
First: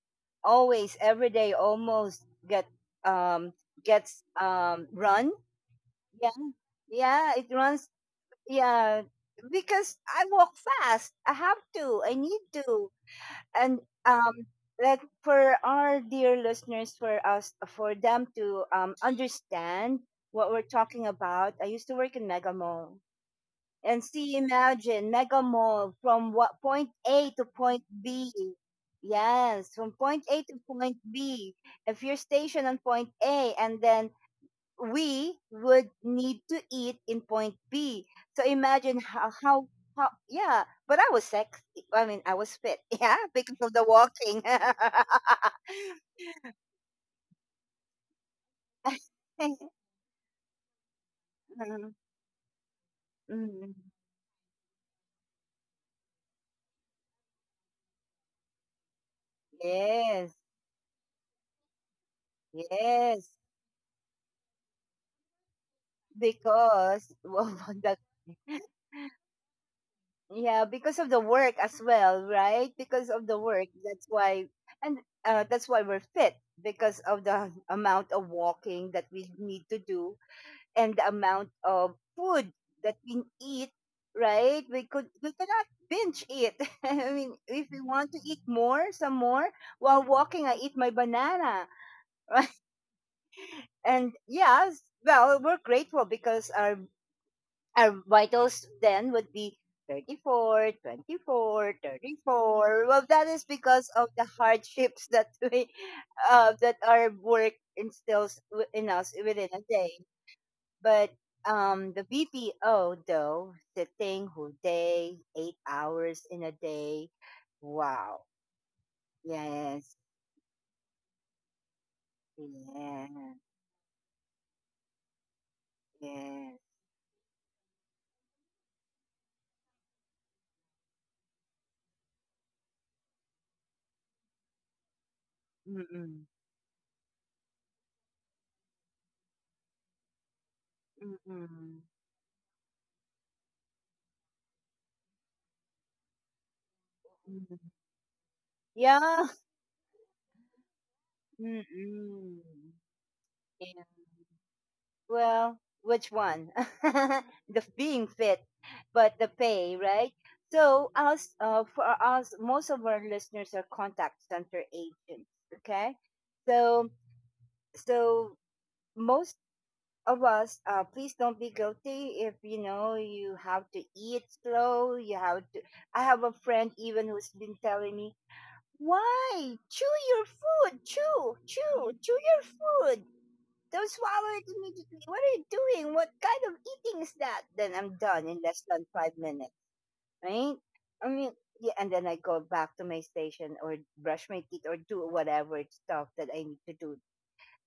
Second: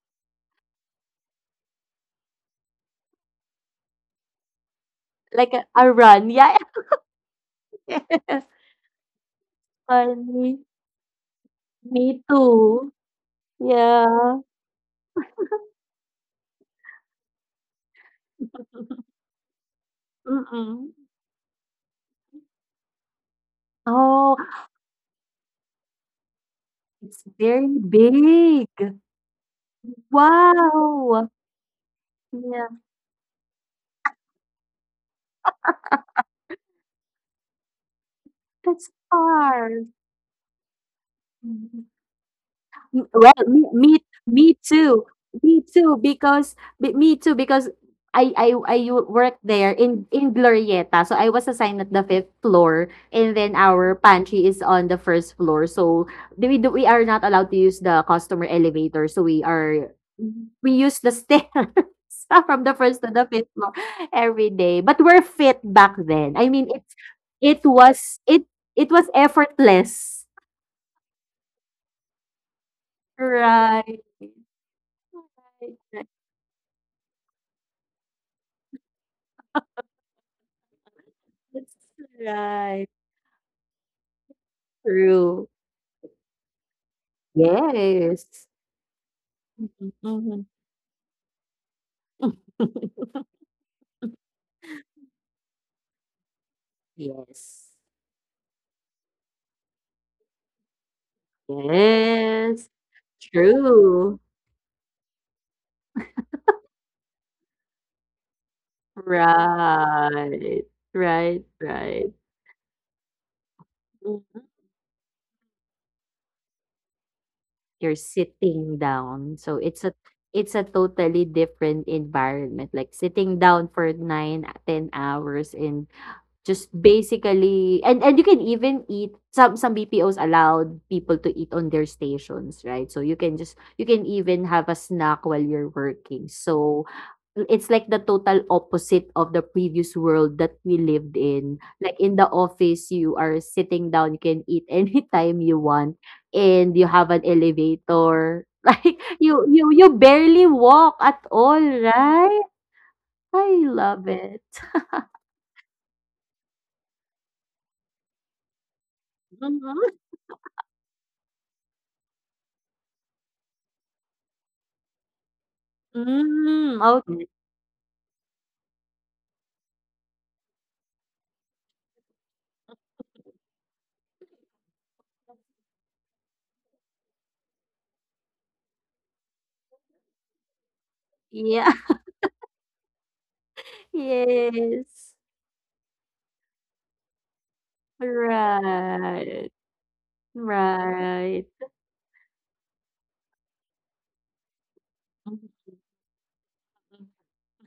[SPEAKER 1] always every day almost get um gets run.
[SPEAKER 2] Like a run.
[SPEAKER 1] Yeah.
[SPEAKER 2] Yeah.
[SPEAKER 1] Yeah, it runs,
[SPEAKER 2] Yes.
[SPEAKER 1] yeah, because I walk
[SPEAKER 2] Funny.
[SPEAKER 1] fast. I have to. I
[SPEAKER 2] Me
[SPEAKER 1] need
[SPEAKER 2] too.
[SPEAKER 1] to. And um
[SPEAKER 2] Yeah.
[SPEAKER 1] like, for our dear listeners, for us, for them to understand what we're
[SPEAKER 2] Mm-mm.
[SPEAKER 1] talking about, I used to work in Mega Mall, and
[SPEAKER 2] Oh,
[SPEAKER 1] see, imagine Mega Mall from what point
[SPEAKER 2] it's
[SPEAKER 1] A to
[SPEAKER 2] very
[SPEAKER 1] point B.
[SPEAKER 2] big.
[SPEAKER 1] Yes, from point A to point
[SPEAKER 2] Wow!
[SPEAKER 1] B. If you're stationed
[SPEAKER 2] Yeah,
[SPEAKER 1] on point A and then we would need to eat in point B. So
[SPEAKER 2] that's
[SPEAKER 1] imagine how, how,
[SPEAKER 2] hard.
[SPEAKER 1] how yeah. But I was sexy.
[SPEAKER 2] Mm-hmm.
[SPEAKER 1] I mean, I was fit.
[SPEAKER 2] Mm,
[SPEAKER 1] Yeah,
[SPEAKER 2] well,
[SPEAKER 1] because of the walking.
[SPEAKER 2] me too. Me too because— be- me too because I u- worked there in Glorieta. So I was assigned at
[SPEAKER 1] Mm,
[SPEAKER 2] the fifth floor, and then
[SPEAKER 1] mm.
[SPEAKER 2] our pantry is on the first floor. So the— we do, we are not allowed to use the customer elevator. So we— are
[SPEAKER 1] Yes,
[SPEAKER 2] we use the stairs from the first to the
[SPEAKER 1] yes.
[SPEAKER 2] fifth floor every day. But we're fit back then. I mean it's—
[SPEAKER 1] Because well,
[SPEAKER 2] it
[SPEAKER 1] the
[SPEAKER 2] was— it was effortless.
[SPEAKER 1] yeah, because of the work as well, right? Because of the work,
[SPEAKER 2] Right.
[SPEAKER 1] and uh, that's
[SPEAKER 2] Right,
[SPEAKER 1] why we're
[SPEAKER 2] right.
[SPEAKER 1] fit because of the amount of walking that we need to do and the amount
[SPEAKER 2] That's
[SPEAKER 1] of food
[SPEAKER 2] right.
[SPEAKER 1] that we eat, right? We could we
[SPEAKER 2] True.
[SPEAKER 1] cannot binge eat. I mean, if we want to eat
[SPEAKER 2] Yes.
[SPEAKER 1] more, some more
[SPEAKER 2] Mhm,
[SPEAKER 1] while walking,
[SPEAKER 2] mhm.
[SPEAKER 1] I eat my banana, right? And yes, well, we're grateful because our
[SPEAKER 2] Yes.
[SPEAKER 1] our vitals then would be 34, 24, thirty
[SPEAKER 2] Yes.
[SPEAKER 1] four. Well, that is because of
[SPEAKER 2] True.
[SPEAKER 1] the hardships that our work instills in us within a day.
[SPEAKER 2] Right.
[SPEAKER 1] But
[SPEAKER 2] Right,
[SPEAKER 1] the
[SPEAKER 2] right.
[SPEAKER 1] BPO, though, sitting
[SPEAKER 2] Mhm.
[SPEAKER 1] whole day, 8 hours in a day.
[SPEAKER 2] You're
[SPEAKER 1] Wow.
[SPEAKER 2] sitting down. So it's a
[SPEAKER 1] Yes.
[SPEAKER 2] it's a totally different environment. Like
[SPEAKER 1] Yes.
[SPEAKER 2] sitting down for 9, 10 hours in
[SPEAKER 1] Yes.
[SPEAKER 2] just basically, and you can even eat some BPOs allowed people to eat on their stations, right? So you can even have a snack while you're
[SPEAKER 1] Mm-mm.
[SPEAKER 2] working. So it's like the total opposite of the previous world that we lived in.
[SPEAKER 1] Mm-mm.
[SPEAKER 2] Like in the office, you are sitting down, you can eat anytime you want, and you have an
[SPEAKER 1] Mm-mm.
[SPEAKER 2] elevator. Like
[SPEAKER 1] Yeah.
[SPEAKER 2] you barely walk at all,
[SPEAKER 1] Mm-mm.
[SPEAKER 2] right? I
[SPEAKER 1] Yeah.
[SPEAKER 2] love it.
[SPEAKER 1] Well, which one? The being fit, but the pay,
[SPEAKER 2] Mhm.
[SPEAKER 1] right? So, for us, most of our listeners are contact center agents. Okay.
[SPEAKER 2] Mm,
[SPEAKER 1] So,
[SPEAKER 2] okay.
[SPEAKER 1] so, most of us, please don't be guilty. If you know, you have to eat slow. You have to I have a friend even who's been telling me, why? Chew your food. Chew,
[SPEAKER 2] Yeah.
[SPEAKER 1] chew, chew your food. Don't swallow it immediately.
[SPEAKER 2] Yes.
[SPEAKER 1] What are you doing? What kind of eating is that? Then I'm done in less than five
[SPEAKER 2] Right.
[SPEAKER 1] minutes right? I mean,
[SPEAKER 2] Right.
[SPEAKER 1] yeah, and then I go back to my station or brush my teeth or do whatever stuff that I need to do.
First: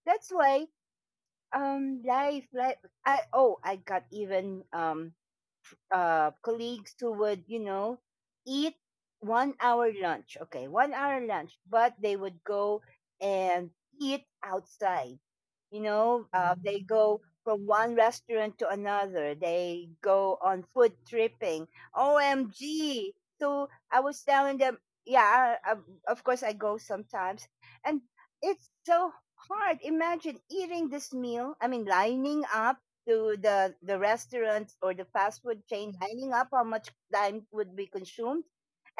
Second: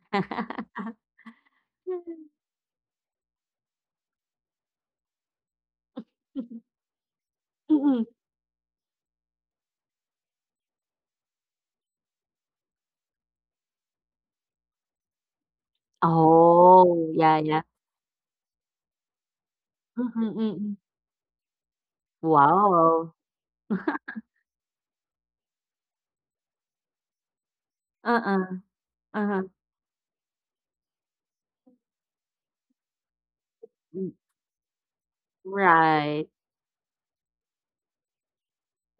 [SPEAKER 1] That's why life, life. I oh, I got even colleagues who would,
[SPEAKER 2] Mm.
[SPEAKER 1] eat one hour lunch. Okay, one hour lunch, but they would go and eat outside. You know, they
[SPEAKER 2] Oh,
[SPEAKER 1] go
[SPEAKER 2] yeah, yeah.
[SPEAKER 1] from one restaurant to another. They
[SPEAKER 2] Mm,
[SPEAKER 1] go on
[SPEAKER 2] mm.
[SPEAKER 1] food tripping. OMG!
[SPEAKER 2] Wow.
[SPEAKER 1] So I was telling them, yeah, of course I go sometimes, and
[SPEAKER 2] Uh-uh.
[SPEAKER 1] it's so
[SPEAKER 2] Uh-huh.
[SPEAKER 1] hard. Imagine eating this meal. I mean, lining up to the
[SPEAKER 2] Mm,
[SPEAKER 1] restaurants or the fast food chain.
[SPEAKER 2] right.
[SPEAKER 1] Lining up, how much time would be consumed,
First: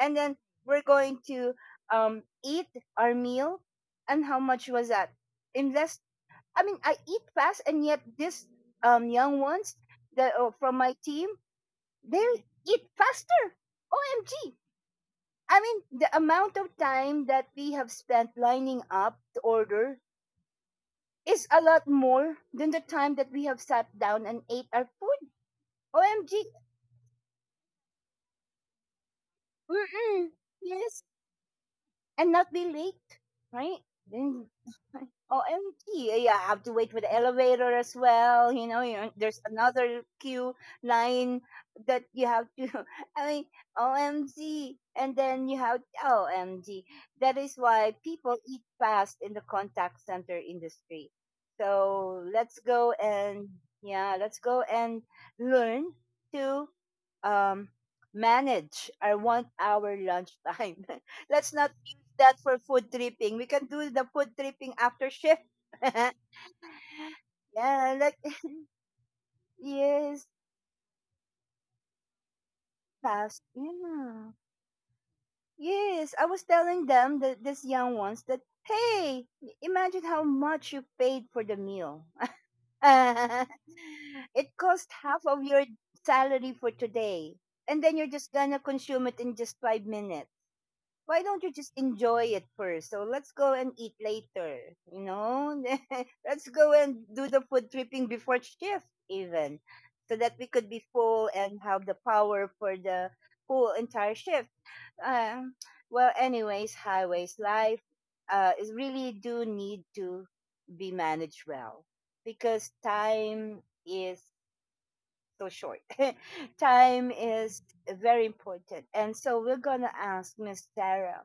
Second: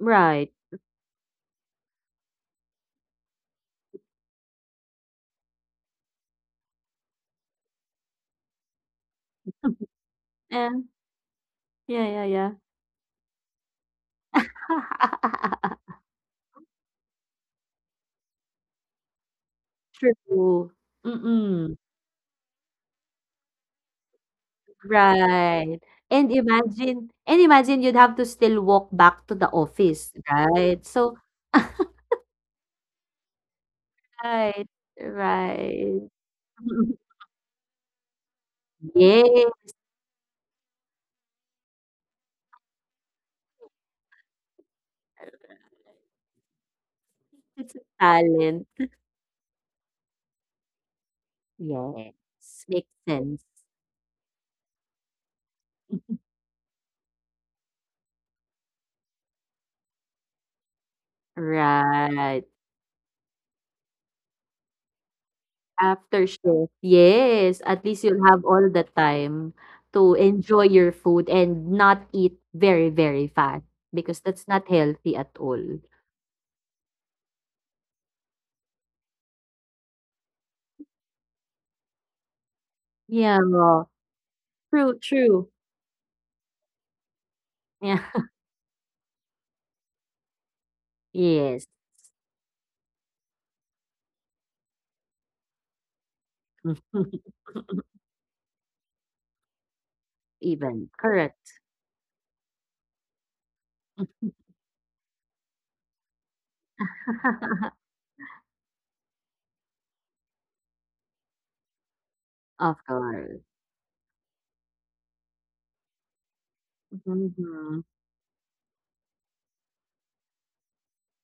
[SPEAKER 1] and then we're going to eat our meal. And how much was that? Unless, I mean, I eat fast, and yet this young ones that
[SPEAKER 2] Yeah.
[SPEAKER 1] from my team,
[SPEAKER 2] Yeah,
[SPEAKER 1] they
[SPEAKER 2] yeah, yeah.
[SPEAKER 1] eat faster. OMG! I mean, the amount of time that we have spent lining up to order
[SPEAKER 2] True.
[SPEAKER 1] is a
[SPEAKER 2] Mm-mm.
[SPEAKER 1] lot more than the time that we have sat down and ate our food.
[SPEAKER 2] Right. And
[SPEAKER 1] OMG.
[SPEAKER 2] imagine and imagine you'd have to still walk back to the office,
[SPEAKER 1] Mm-mm.
[SPEAKER 2] right?
[SPEAKER 1] Yes,
[SPEAKER 2] So
[SPEAKER 1] and not be late, right? Then,
[SPEAKER 2] right, right.
[SPEAKER 1] OMG, yeah, I have to wait for the elevator as well. You there's
[SPEAKER 2] Yes,
[SPEAKER 1] another queue line that you have to. I mean, OMG, and then you have OMG. That is
[SPEAKER 2] it's a
[SPEAKER 1] why people eat
[SPEAKER 2] talent.
[SPEAKER 1] fast in the contact center industry.
[SPEAKER 2] Yes,
[SPEAKER 1] So let's
[SPEAKER 2] makes
[SPEAKER 1] go
[SPEAKER 2] sense.
[SPEAKER 1] and yeah, let's go and learn to um, manage our 1 hour lunch time. Let's not that
[SPEAKER 2] Right.
[SPEAKER 1] for food tripping. We can do the food tripping after shift.
[SPEAKER 2] After shift. Yes, at
[SPEAKER 1] yeah,
[SPEAKER 2] least
[SPEAKER 1] like
[SPEAKER 2] you'll have all the time to
[SPEAKER 1] yes,
[SPEAKER 2] enjoy your food and not eat very, very
[SPEAKER 1] fast.
[SPEAKER 2] fast because
[SPEAKER 1] Yeah.
[SPEAKER 2] that's not healthy at all.
[SPEAKER 1] Yes, I was telling them that these young ones that hey, imagine how much you paid for the meal.
[SPEAKER 2] Yeah,
[SPEAKER 1] It cost
[SPEAKER 2] true,
[SPEAKER 1] half of
[SPEAKER 2] true.
[SPEAKER 1] your salary for today. And then
[SPEAKER 2] Yeah.
[SPEAKER 1] you're just gonna consume it in just 5 minutes. Why don't you
[SPEAKER 2] Yes.
[SPEAKER 1] just enjoy it first? So let's go and eat later, you know? Let's go and do the food tripping before shift, even, so that we could be
[SPEAKER 2] Even.
[SPEAKER 1] full and
[SPEAKER 2] Correct.
[SPEAKER 1] have the power for the whole entire shift. Um, well, highways life is really do need to be managed well because
[SPEAKER 2] Of course.
[SPEAKER 1] time is so short. Time is
[SPEAKER 2] Mm-hmm.
[SPEAKER 1] very important. And so we're going to ask Miss Sarah,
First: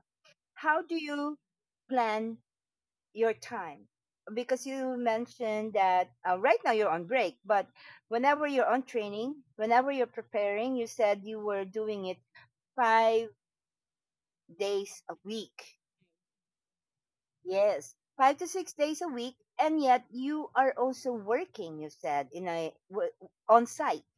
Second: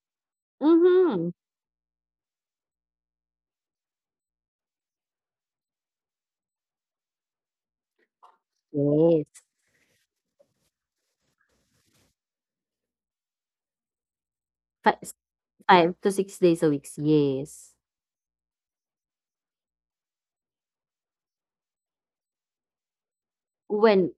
[SPEAKER 1] how do
[SPEAKER 2] Mm-hmm.
[SPEAKER 1] you plan your time? Because you mentioned that right now you're on break, but whenever you're on training,
[SPEAKER 2] Yes.
[SPEAKER 1] whenever you're preparing, you said you were doing it five
[SPEAKER 2] Fa-
[SPEAKER 1] days a week.
[SPEAKER 2] 5 to 6 days a week. Yes.
[SPEAKER 1] Yes, 5 to 6 days a week, and yet you are also working. You said on site.
[SPEAKER 2] When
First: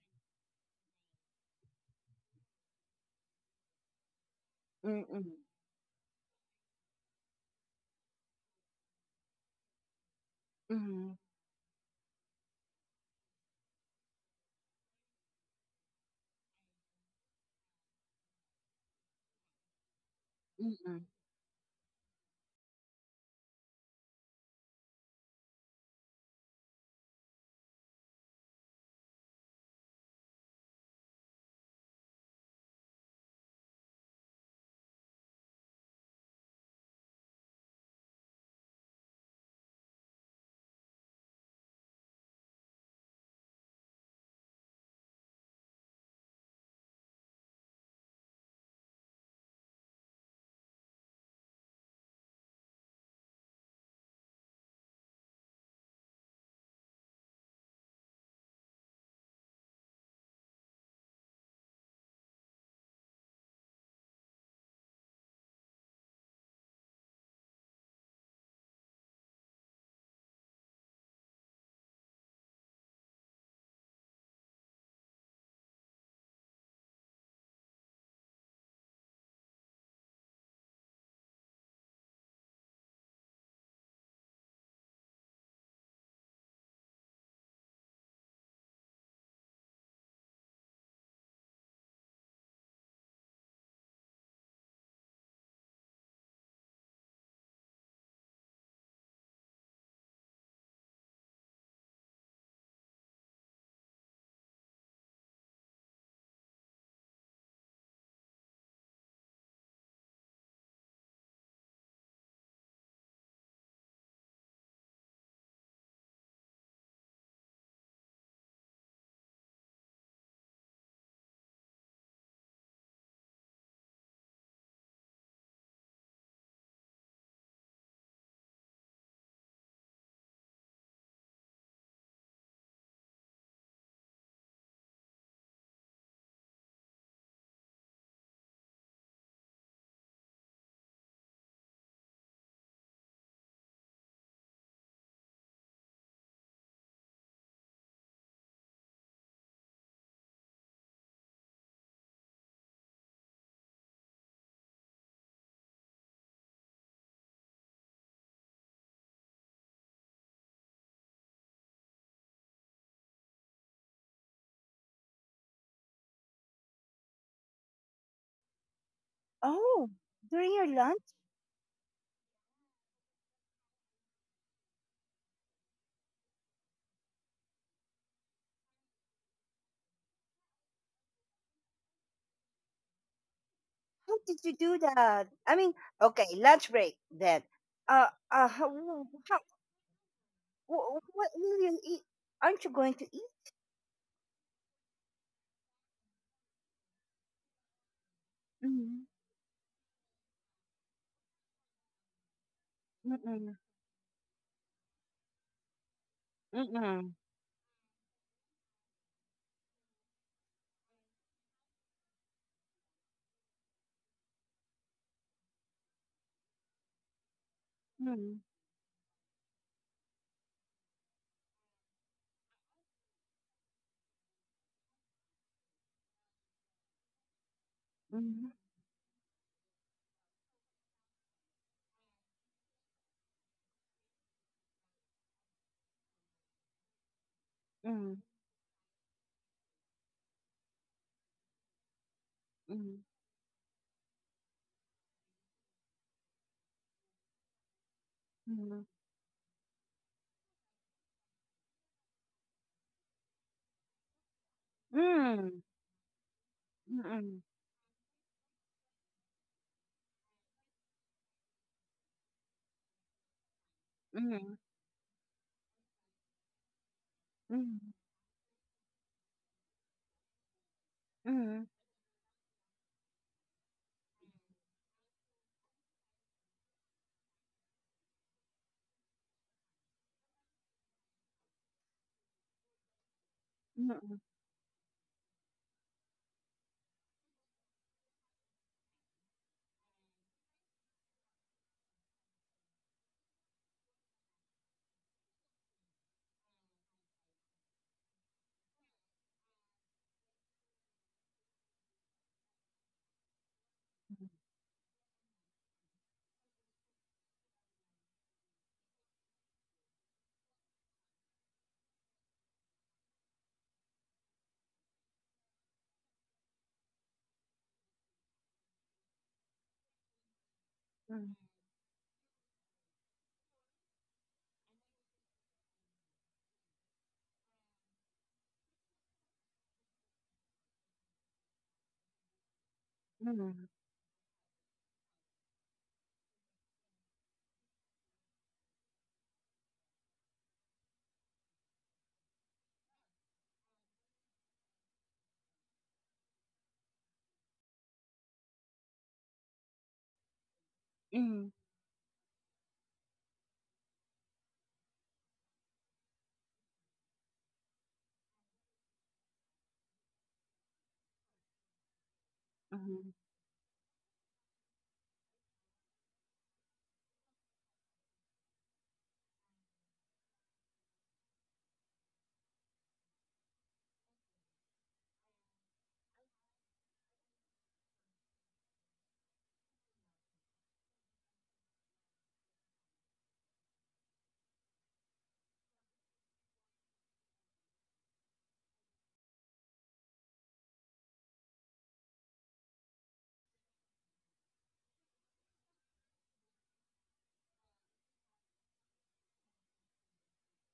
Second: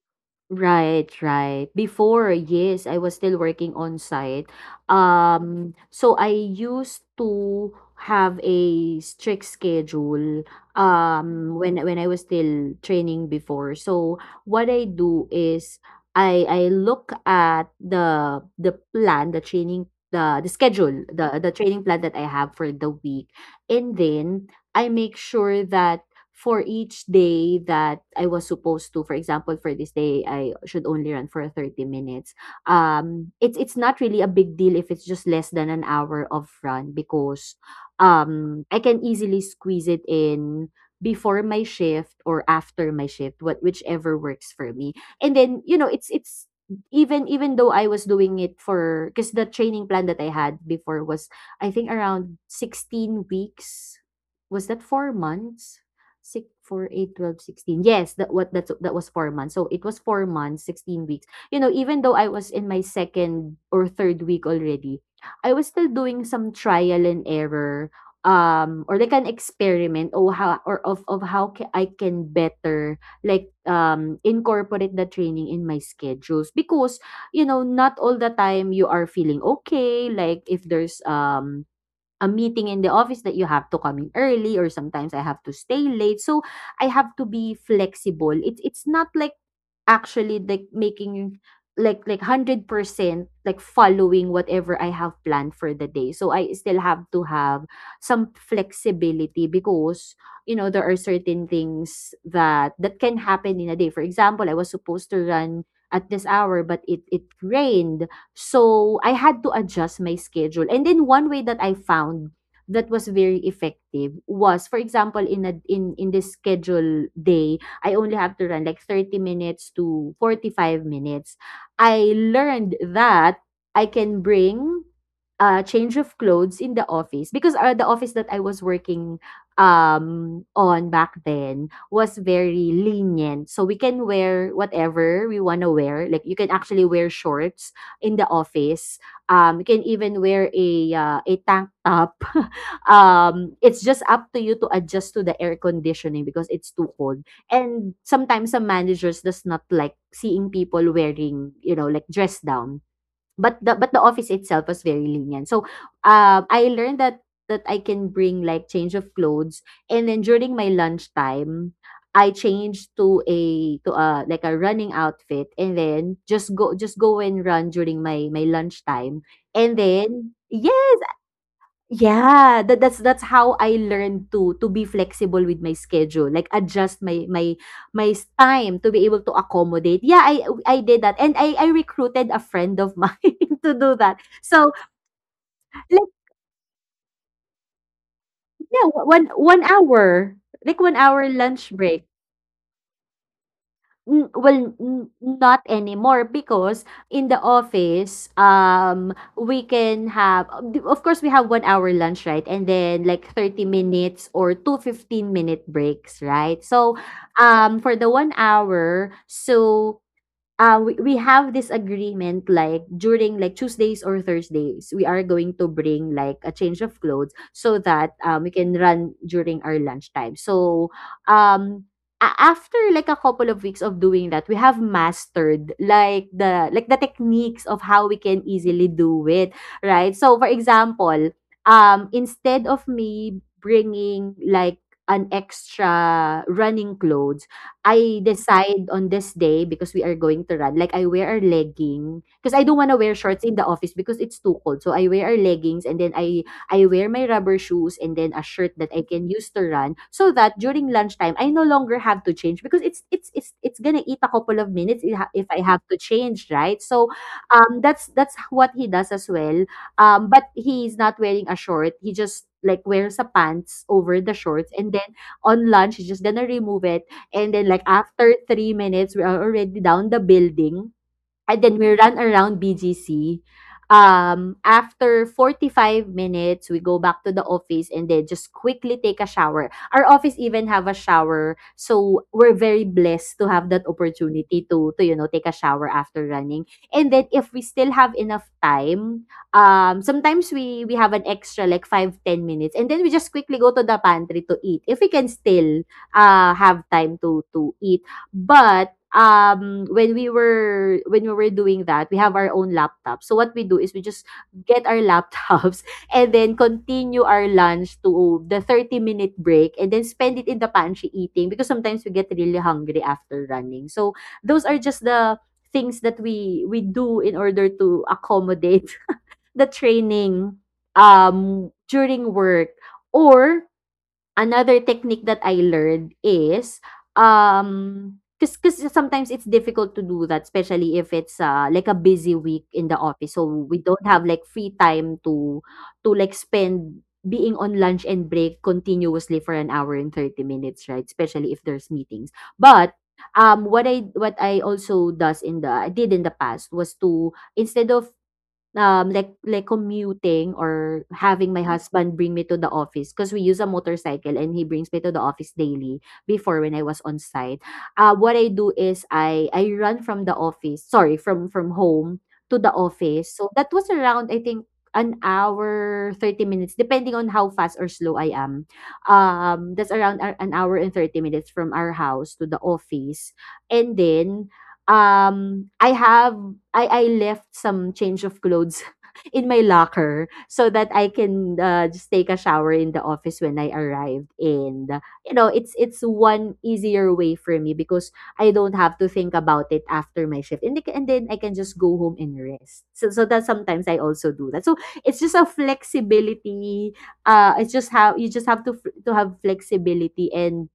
[SPEAKER 2] Right, right. Before, yes, I was still working on site.
[SPEAKER 1] Mm-mm,
[SPEAKER 2] So I used to have a strict schedule
[SPEAKER 1] mm-mm,
[SPEAKER 2] when I was still training before. So what I do is I look at the plan, the schedule,
[SPEAKER 1] mm-mm.
[SPEAKER 2] the training plan that I have for the week. And then I make sure that for each day that I was supposed to, for example, for this day, I should only run for 30 minutes. It's not really a big deal if it's just less than an hour of run because I can easily squeeze it in before my shift or after my shift, what whichever works for me. And then it's even though I was doing it for because the training plan that I had before was, I think, around 16 weeks. Was that 4 months? Six, four, eight, 12, 16. Yes, that what that's that was 4 months. So it was 4 months, 16 weeks. Even though I was in my second or third week already, I was still doing some trial and error or like an experiment or how or of how ca- I can better incorporate the training in my schedules because not all the time you are feeling okay, like if there's a meeting in the office that you have to come in early or sometimes I have to stay late. So I have to be flexible. It's not like actually like making like 100% like following whatever I have planned for the day. So I still have to have some flexibility because there are certain things that can happen in a day. For example, I was supposed to run at this hour, but it rained, so I had to adjust my schedule. And then one way that I found that was very effective was, for example, in a in in this schedule day, I only have to run like 30 minutes to 45 minutes. I learned that I can bring a change of clothes in the office because the office that I was working on back then was very lenient, so we can wear whatever we want to wear, like you can actually wear shorts in the office. You can even wear a tank top. It's just up to you to adjust to the air conditioning because it's too cold. And sometimes some managers does not like seeing people wearing, like dress down. But the office itself was very lenient. So, I learned that I can bring like change of clothes, and then during my lunchtime, I changed to a like a running outfit, and then just go and run during my lunchtime, and
[SPEAKER 1] Oh,
[SPEAKER 2] then
[SPEAKER 1] during your
[SPEAKER 2] yes.
[SPEAKER 1] lunch.
[SPEAKER 2] Yeah, that's how I learned to be flexible with my schedule, like adjust time to be able to accommodate. Yeah, I did that, and I recruited a friend of mine to do
[SPEAKER 1] How
[SPEAKER 2] that.
[SPEAKER 1] did you
[SPEAKER 2] So
[SPEAKER 1] do that? I mean,
[SPEAKER 2] like,
[SPEAKER 1] okay, lunch break then. Uh, uh, how,
[SPEAKER 2] yeah, one
[SPEAKER 1] how,
[SPEAKER 2] one hour, like one hour
[SPEAKER 1] what will
[SPEAKER 2] lunch
[SPEAKER 1] you eat?
[SPEAKER 2] break.
[SPEAKER 1] Aren't you going to eat?
[SPEAKER 2] Hmm, well, n not anymore because in the office,
[SPEAKER 1] Mm,
[SPEAKER 2] we can have of course, we have 1 hour lunch, right? And then like
[SPEAKER 1] mm-mm,
[SPEAKER 2] 30 minutes or two 15-minute breaks, right? So,
[SPEAKER 1] mm-mm,
[SPEAKER 2] for the 1 hour, so we have this agreement, like during like Tuesdays or Thursdays we are going to bring like a change of clothes so that
[SPEAKER 1] mm,
[SPEAKER 2] we can run during our lunchtime, so um after like a couple of weeks of doing that, we have mastered like the techniques of how we can
[SPEAKER 1] mm,
[SPEAKER 2] easily do it, right? So for example, instead of me bringing like an extra running clothes,
[SPEAKER 1] mm, mm,
[SPEAKER 2] I decide on this day because we are going to run, like I wear a legging because I don't
[SPEAKER 1] mm,
[SPEAKER 2] wanna wear shorts in the office because it's too cold. So I wear our leggings, and then I wear my rubber shoes and then a shirt
[SPEAKER 1] mm,
[SPEAKER 2] that I can use to run, so that during lunchtime I no longer have to change because it's gonna eat a couple of
[SPEAKER 1] mm,
[SPEAKER 2] minutes if I
[SPEAKER 1] mm,
[SPEAKER 2] have to change, right? So that's what he does as well. But he's not wearing a short. He just like wears a pants over
[SPEAKER 1] mm,
[SPEAKER 2] the
[SPEAKER 1] mm,
[SPEAKER 2] shorts, and then on lunch he's just gonna remove it. And then like
[SPEAKER 1] mm,
[SPEAKER 2] after 3 minutes, we are already down the building. And
[SPEAKER 1] mm,
[SPEAKER 2] then we run around BGC. After 45 minutes, we go back to the office and then just quickly take a shower. Our office even have a shower, so we're very blessed to have that opportunity to take a shower after running. And then if we still have enough time, sometimes we have an extra like 5-10 minutes, and then we just quickly go to the pantry to eat, if we can still have time to eat. But when we were doing that, we have our own laptop. So what we do is we just get our laptops and then continue our lunch to the 30-minute break and then spend it in the pantry eating because sometimes we get really hungry after running. So those are just the things that we do in order to accommodate the training during work. Or another technique that I learned is, 'cause sometimes it's difficult to do that, especially if it's, like a busy week in the office. So we don't have like free time to like spend being on lunch and break continuously for an hour and 30 minutes, right? Especially if there's meetings. But, what I also does in the I did in the past was to instead of like commuting or
[SPEAKER 1] mm,
[SPEAKER 2] having my husband bring me to the office because we use a motorcycle and he brings me to the office daily before, when I was on site. What I do is I run from the office, sorry, from home to the
[SPEAKER 1] mm,
[SPEAKER 2] office. So that was around, I think, an hour 30 minutes depending on how fast or slow I am. That's around an hour and 30 minutes from our house to the office. And then I have I left some change of clothes in my locker so that I can just take a shower in the office when I arrived, and it's one easier way for me because I don't have to think about it after my shift, and and then I can just go home and rest, so that sometimes I also do that, so it's just a flexibility. It's just how you just have to to have flexibility and,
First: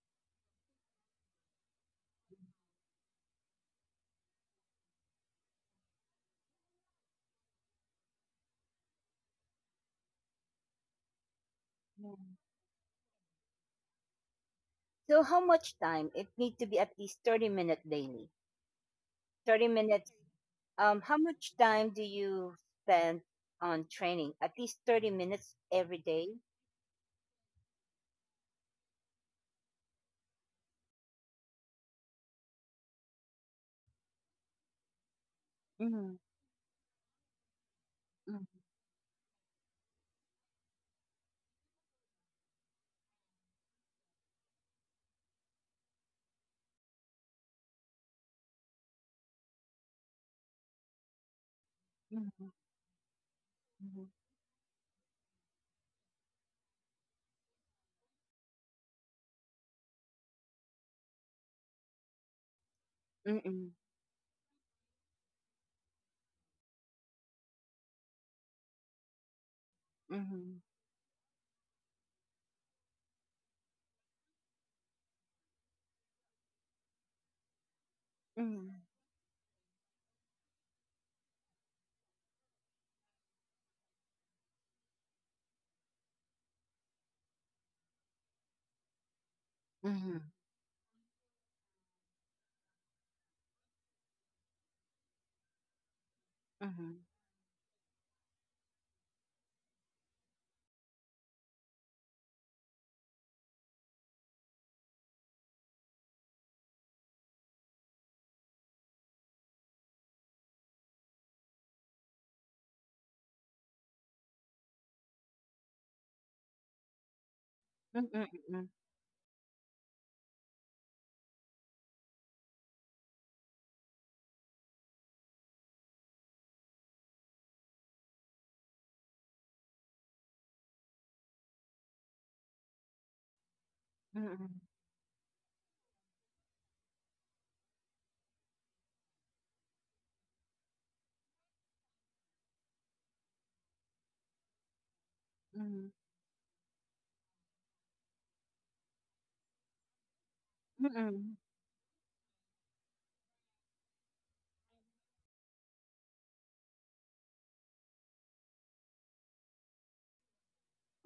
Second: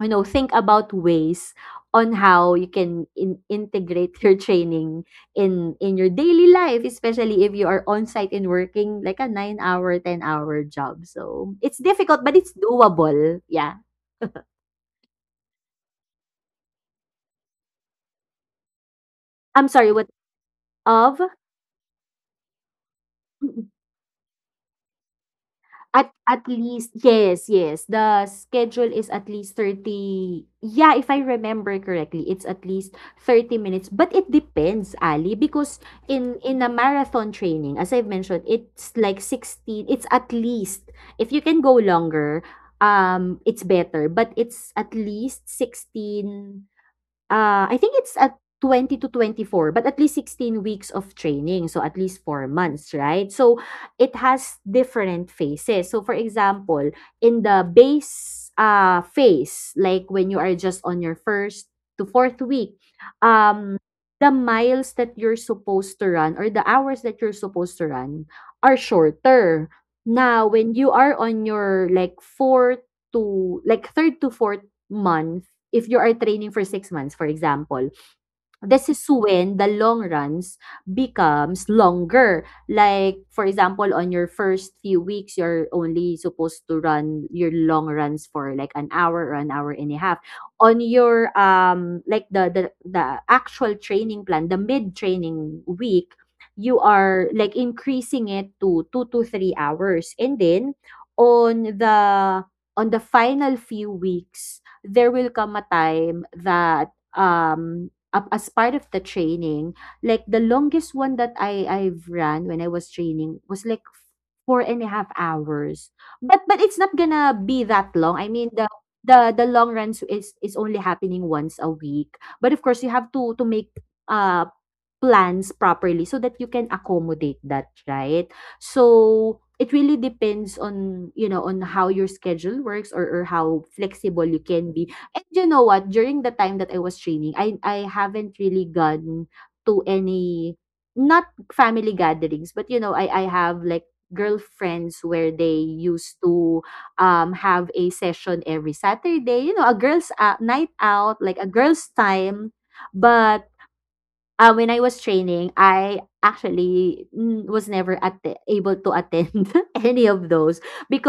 [SPEAKER 2] think about ways on how you can integrate your training in your daily life, especially if you are on site and working like a 9-hour, 10-hour job. So it's
[SPEAKER 1] mm.
[SPEAKER 2] difficult, but it's doable. Yeah.
[SPEAKER 1] So how much time? It need to be at least 30 minutes daily. 30
[SPEAKER 2] I'm sorry. What
[SPEAKER 1] minutes. How
[SPEAKER 2] of?
[SPEAKER 1] much time do you spend on training? At least 30 minutes every
[SPEAKER 2] At
[SPEAKER 1] day?
[SPEAKER 2] at least, yes, yes. The schedule is at least 30, yeah, if I remember correctly, it's at least 30 minutes. But it depends, Ali, because
[SPEAKER 1] Mm-hmm.
[SPEAKER 2] in a marathon training, as I've mentioned, it's like 16, it's at least. If you can go longer, it's better, but it's at least 16. I think it's at 20 to 24, but at least 16 weeks of training. So at least four
[SPEAKER 1] Mm-hmm.
[SPEAKER 2] months, right? So it has different phases. So for example, in the base phase, like when you are just on your first to fourth week,
[SPEAKER 1] Mm-hmm. Mm-hmm.
[SPEAKER 2] um, the miles that you're supposed to run or the hours that you're supposed to run are shorter. Now,
[SPEAKER 1] Mm-hmm.
[SPEAKER 2] when you are on your like fourth to like third to fourth month, if you are training for six months, for example,
[SPEAKER 1] Mm-hmm.
[SPEAKER 2] this is when the long runs becomes longer. Like, for example, on your first few weeks, you're only supposed to run your long runs for like an hour or an hour and a half.
[SPEAKER 1] Mm-hmm.
[SPEAKER 2] On your like the actual training plan, the mid training week, you are like increasing it to two to three hours. And then on the final few weeks, there will come a time that up as part of the training, like the longest one that I've ran when I was training was like four and a half hours. But it's not gonna be that long. I mean,
[SPEAKER 1] Mm-hmm.
[SPEAKER 2] the long runs is only happening once a week, but of course you have to make uh plans properly so that you can accommodate that, right? So it really depends on, you know, on how your schedule works, or how flexible you
[SPEAKER 1] Mm-hmm.
[SPEAKER 2] can be. And you know what, during the time that I was training, I haven't really gone to any, not family gatherings, but you know, I have like girlfriends where they used to have a session every Saturday, you know, a girls night out,
[SPEAKER 1] Mm-hmm.
[SPEAKER 2] like a girls time. But when I was training, I actually mm, was never at able to attend any of those,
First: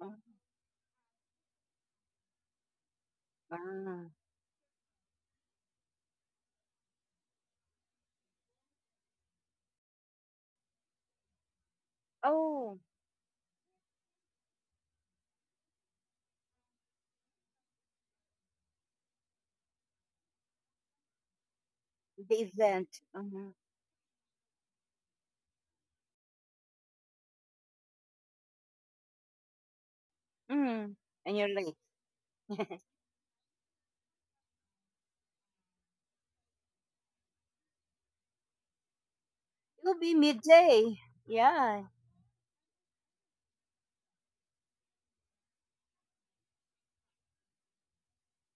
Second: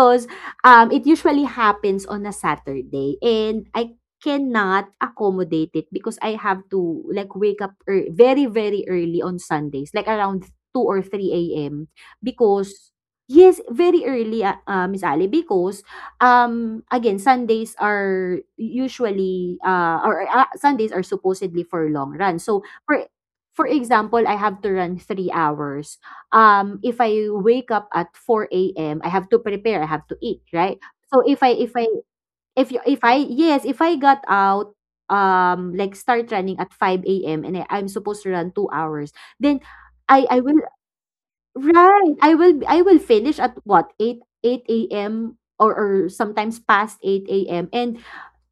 [SPEAKER 1] Oh.
[SPEAKER 2] it usually happens on a Saturday and I
[SPEAKER 1] Ah.
[SPEAKER 2] cannot accommodate it because I have to like very, very early on Sundays, like around 2 or 3 a.m.,
[SPEAKER 1] Oh,
[SPEAKER 2] because yes, very early, Miss Ali, because again Sundays are usually or Sundays are supposedly for long
[SPEAKER 1] the
[SPEAKER 2] run. So
[SPEAKER 1] event. Mm-hmm.
[SPEAKER 2] for example, I have to run three hours. If I wake up at four a.m., I have to prepare. I have to eat, right?
[SPEAKER 1] Mm-hmm.
[SPEAKER 2] So
[SPEAKER 1] And you're late.
[SPEAKER 2] if I, yes, if I got out, like start running at five a.m. and I'm supposed to run two hours, then
[SPEAKER 1] It'll be
[SPEAKER 2] I will,
[SPEAKER 1] midday. Yeah.
[SPEAKER 2] right. I will finish at what, eight a.m. Or sometimes past eight a.m., and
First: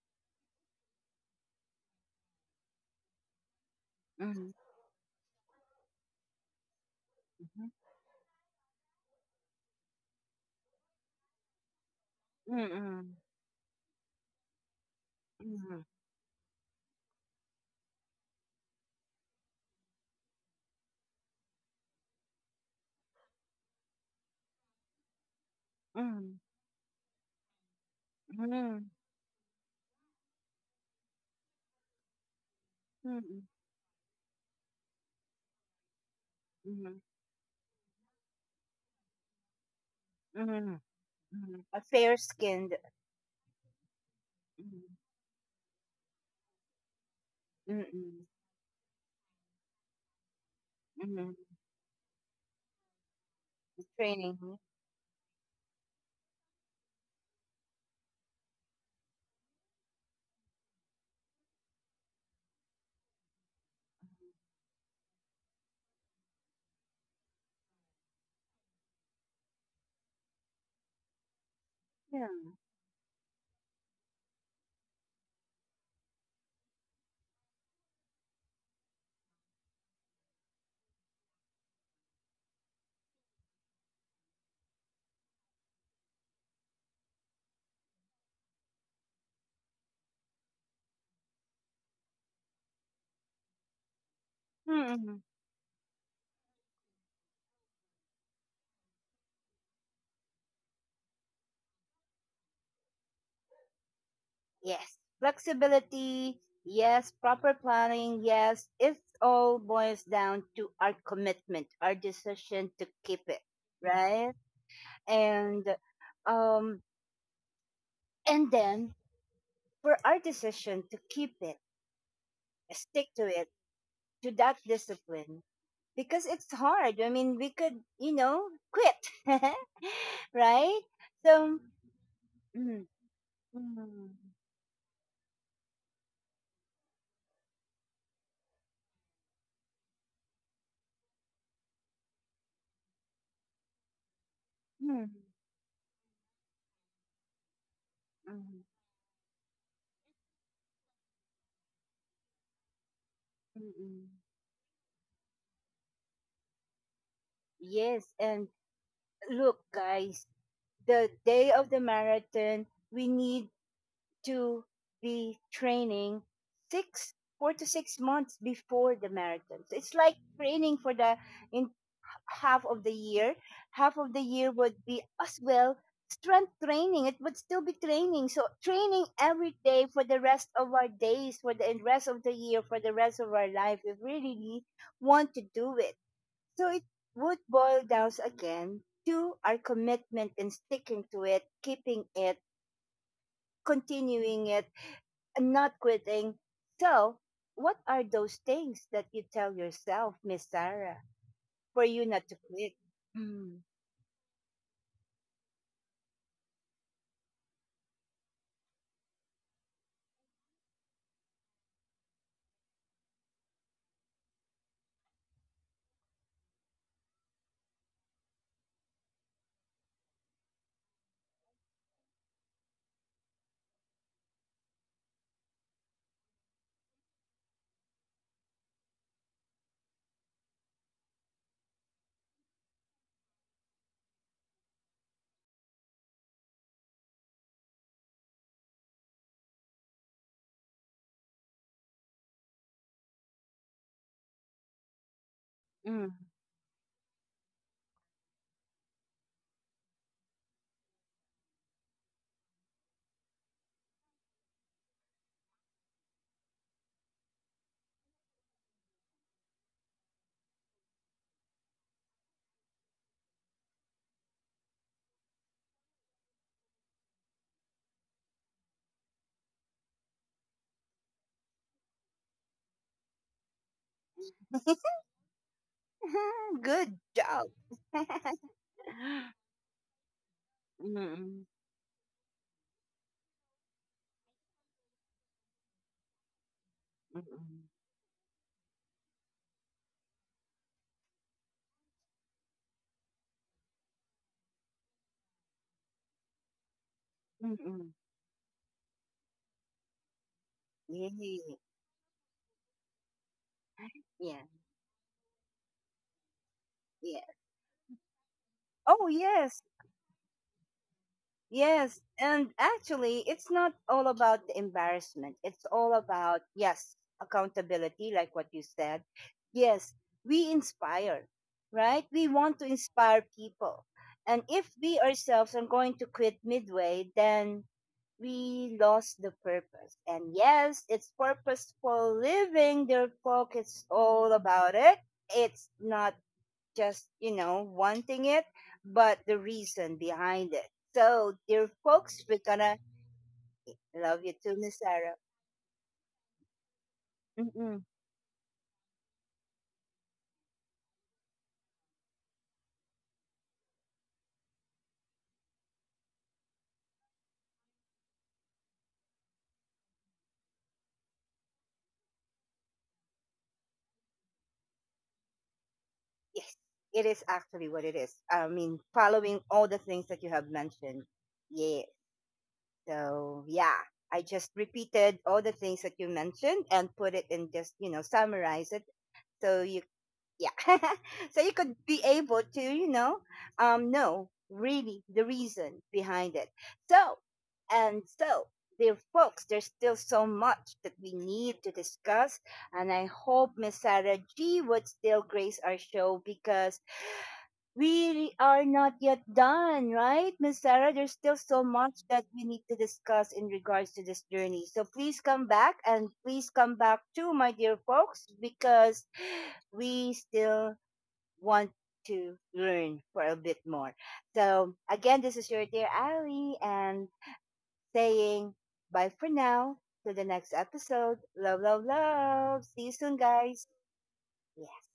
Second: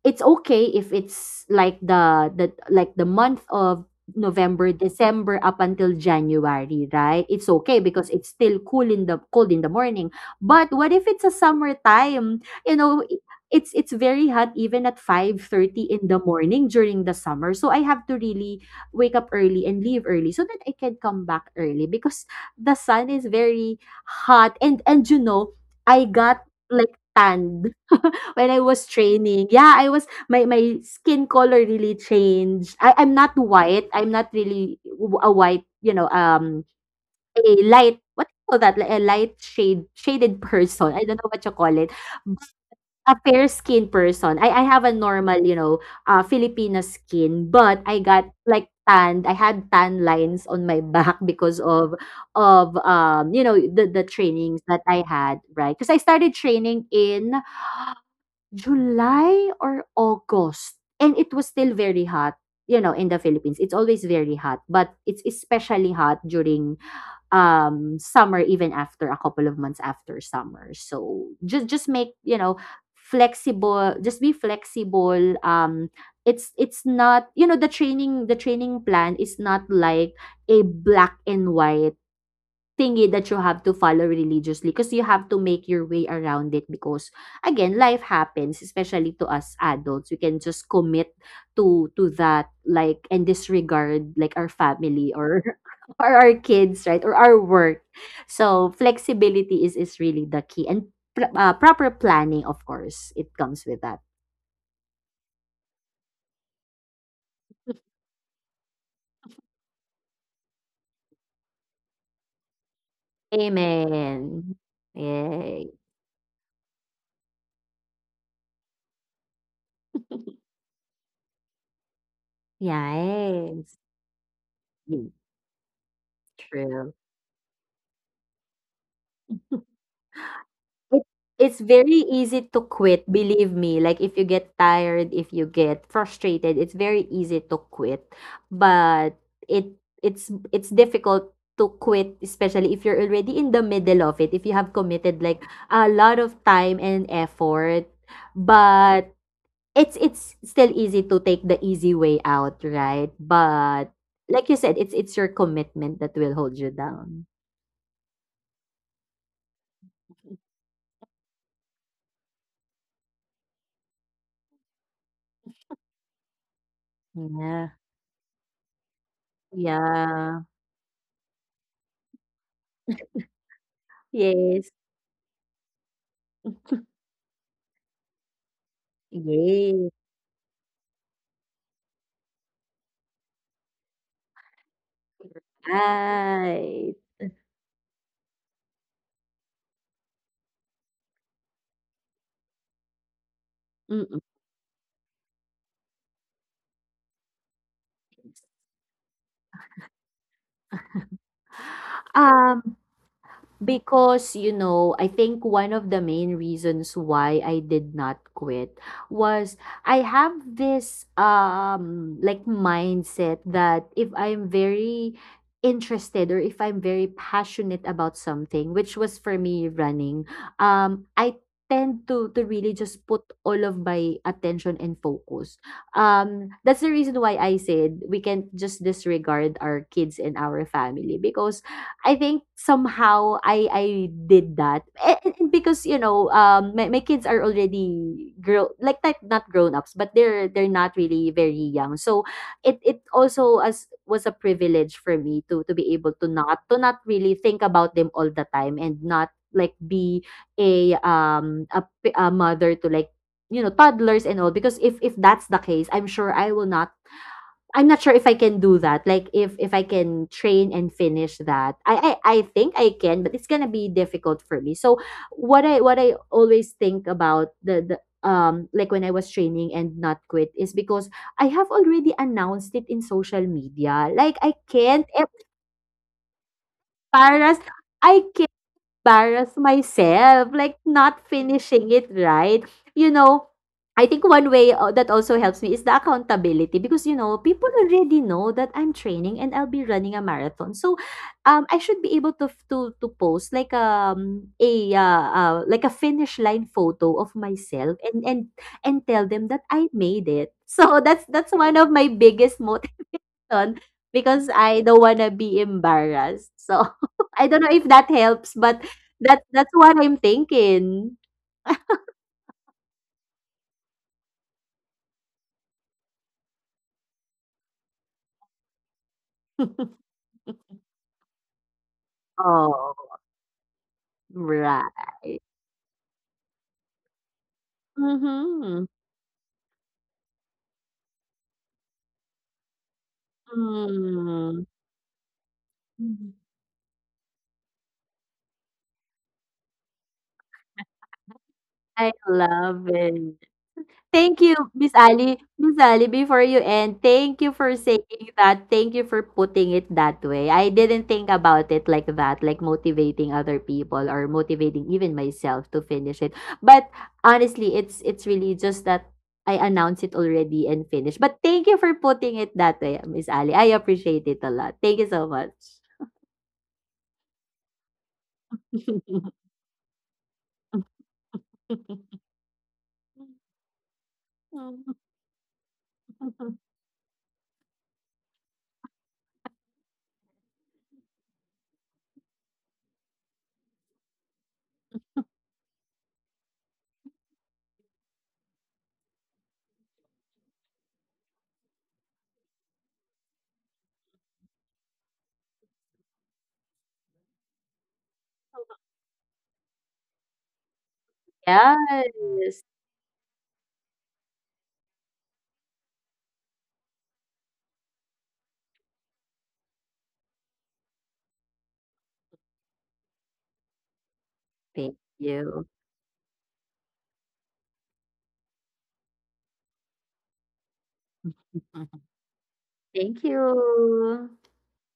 [SPEAKER 2] it's okay if it's like the month of
[SPEAKER 1] Mm-hmm.
[SPEAKER 2] November, December up until January, right? It's
[SPEAKER 1] Mm-hmm.
[SPEAKER 2] okay because it's still cool in the cold in the morning. But what if it's a summertime? You
[SPEAKER 1] Mm-hmm.
[SPEAKER 2] know, it's very hot even at
[SPEAKER 1] Mm-hmm.
[SPEAKER 2] 5:30 in the morning during the summer. So I have to really wake up early and leave early so that I can come back early because the sun is very hot. And you know, I got like tanned when I was
[SPEAKER 1] Mm-hmm.
[SPEAKER 2] training. Yeah, I was, my skin color really changed. I'm not
[SPEAKER 1] Mm-hmm.
[SPEAKER 2] white. I'm not really a white, you know, a light, what do you call that? Like a light shaded
[SPEAKER 1] Mm-hmm.
[SPEAKER 2] person. I don't know what you
[SPEAKER 1] Mm,
[SPEAKER 2] call
[SPEAKER 1] a
[SPEAKER 2] it.
[SPEAKER 1] fair
[SPEAKER 2] But
[SPEAKER 1] skinned
[SPEAKER 2] a fair skin person. I have a
[SPEAKER 1] mm,
[SPEAKER 2] normal, you know, Filipino skin, but I
[SPEAKER 1] mm-mm,
[SPEAKER 2] got like tanned. I had tan lines on my back
[SPEAKER 1] mm,
[SPEAKER 2] because of you know, the
[SPEAKER 1] training.
[SPEAKER 2] trainings that I had, right? Because I started training in July or August. And it was still very hot, you know, in the Philippines. It's always very hot, but it's especially hot during summer, even after a couple of months after summer. So just make,
[SPEAKER 1] Yeah.
[SPEAKER 2] you know, flexible, just be flexible. It's not you know, the training plan is not like a black and white thingy that you have to follow religiously, because you have to make your way around it. Because again, life happens, especially to us adults. We can just commit to that, like, and disregard like our family,
[SPEAKER 1] Mm-mm.
[SPEAKER 2] or or our kids, right, or our work. So flexibility is really the key, and proper planning, of course, it comes with that.
[SPEAKER 1] Yes. Flexibility. Yes. Proper planning. Yes. It all boils down to our commitment, our decision to keep it. Right.
[SPEAKER 2] Amen. Yay.
[SPEAKER 1] And, um, and then for our decision to keep it,
[SPEAKER 2] Yes,
[SPEAKER 1] stick to it,
[SPEAKER 2] yes.
[SPEAKER 1] to that
[SPEAKER 2] Mm,
[SPEAKER 1] discipline, because it's
[SPEAKER 2] true.
[SPEAKER 1] hard. I mean, we could, you know, quit. Right.
[SPEAKER 2] It it's
[SPEAKER 1] So,
[SPEAKER 2] very easy to
[SPEAKER 1] mm,
[SPEAKER 2] quit, believe me.
[SPEAKER 1] mm,
[SPEAKER 2] Like
[SPEAKER 1] mm,
[SPEAKER 2] if you get tired, if you get frustrated, it's very easy to quit. But it it's difficult to quit, especially if you're already in the middle of it, if you have
[SPEAKER 1] mm,
[SPEAKER 2] committed like a lot of time and effort.
[SPEAKER 1] mm,
[SPEAKER 2] But it's still easy to take the easy way out, right? But
[SPEAKER 1] mm.
[SPEAKER 2] like you said, it's your commitment that will hold you down.
[SPEAKER 1] Yes, and look, guys, the day of the marathon, we need to be training six, four to
[SPEAKER 2] Yeah.
[SPEAKER 1] six months before the marathon. So it's like
[SPEAKER 2] Yeah.
[SPEAKER 1] training for the half of the year. Half of the year
[SPEAKER 2] Yes.
[SPEAKER 1] would be as well strength training. It would still be training. So training every day
[SPEAKER 2] Yes.
[SPEAKER 1] for the rest of our days, for the rest of the year, for the rest of our life, if we really want to do it. So it
[SPEAKER 2] Right.
[SPEAKER 1] would boil down again to our commitment and sticking to it, keeping it,
[SPEAKER 2] Mm.
[SPEAKER 1] continuing it, and not quitting. So what are those things that you tell yourself, Miss Sarah, for you not to quit?
[SPEAKER 2] Um,
[SPEAKER 1] Mm,
[SPEAKER 2] Because, you know, I think one of the main reasons why I did not quit was I have this like mindset that if I'm very interested or if I'm very passionate about something, which was for me running, I tend to really just put all of my attention and focus. That's the reason why I said we can just disregard our kids and our family, because I think somehow I did that. And because you know, my kids are already grow like not not grown-ups, but they're not really very young. So it also as was a privilege for me to be able
[SPEAKER 1] mm.
[SPEAKER 2] to not, to not really think about them all the time, and not like be a, a mother to like, you know, toddlers and all, because if that's the case, I'm sure I will not, I'm not sure if I can do that. Like if I can train and finish that. I think I can, but it's gonna be difficult for me. So what I always think about, the like when I was training and not quit is because I have already announced it in social media. Like I can't
[SPEAKER 1] Good job.
[SPEAKER 2] embarrass, I embarrass myself, like not
[SPEAKER 1] Mm-mm,
[SPEAKER 2] finishing it, right. You know, I think one way that also helps me is the accountability, because you know
[SPEAKER 1] mm-mm,
[SPEAKER 2] people already know that I'm training and I'll be running a marathon. So I should be able to post like a like a finish line photo of
[SPEAKER 1] mm-mm.
[SPEAKER 2] myself and tell them that I made it. So
[SPEAKER 1] Yeah,
[SPEAKER 2] that's
[SPEAKER 1] yeah,
[SPEAKER 2] one of my biggest mo question because I don't wanna be embarrassed. So
[SPEAKER 1] yeah.
[SPEAKER 2] I don't know if that helps, but
[SPEAKER 1] Oh,
[SPEAKER 2] that
[SPEAKER 1] yes.
[SPEAKER 2] that's what I'm thinking.
[SPEAKER 1] Yes, and actually, it's not all about the embarrassment. It's all about, yes, accountability, like what you said. Yes, we inspire, right? We want to
[SPEAKER 2] Oh,
[SPEAKER 1] inspire people. And if we
[SPEAKER 2] right.
[SPEAKER 1] ourselves are going to quit midway, then we
[SPEAKER 2] Mhm.
[SPEAKER 1] lost the purpose. And yes, it's purposeful living, their folk, it's all
[SPEAKER 2] Mm.
[SPEAKER 1] about it. It's not just, you know, wanting it, but the reason behind it. So, dear
[SPEAKER 2] I
[SPEAKER 1] folks, we're
[SPEAKER 2] love
[SPEAKER 1] gonna
[SPEAKER 2] it.
[SPEAKER 1] love
[SPEAKER 2] Thank
[SPEAKER 1] you
[SPEAKER 2] you,
[SPEAKER 1] too, Miss
[SPEAKER 2] Miss
[SPEAKER 1] Sarah.
[SPEAKER 2] Ali. Miss Ali, before you end, thank you for
[SPEAKER 1] Mm-mm.
[SPEAKER 2] saying that. Thank you for putting it that way. I didn't think about it like that, like motivating other people or motivating even myself to finish it. But honestly, it's really just that I announced it already and finished. But thank you for putting it that way, Miss Ali. I appreciate it a lot. Thank you so much.
[SPEAKER 1] Yes, it is actually what it is. I mean, following all the things that you have mentioned. Yeah. So, yeah, I just repeated all the things that you mentioned and put it in just, you know, summarize it so you, yeah. So you could be able to, you know, know really the reason behind it. So, and so, dear folks, there's still so much that we need to discuss, and I hope Miss Sarah G would still grace our show because we are not yet done, right, Miss Sarah? There's still so much that we
[SPEAKER 2] Yes.
[SPEAKER 1] need to discuss in regards to this journey, so please come back, and please come back too, my dear folks, because we still want to learn for a bit more. So,
[SPEAKER 2] Thank
[SPEAKER 1] again, this is
[SPEAKER 2] you.
[SPEAKER 1] your dear Ali and saying bye for now to the next episode. Love, love, love. See you soon,
[SPEAKER 2] Thank
[SPEAKER 1] guys.
[SPEAKER 2] you.
[SPEAKER 1] Yeah.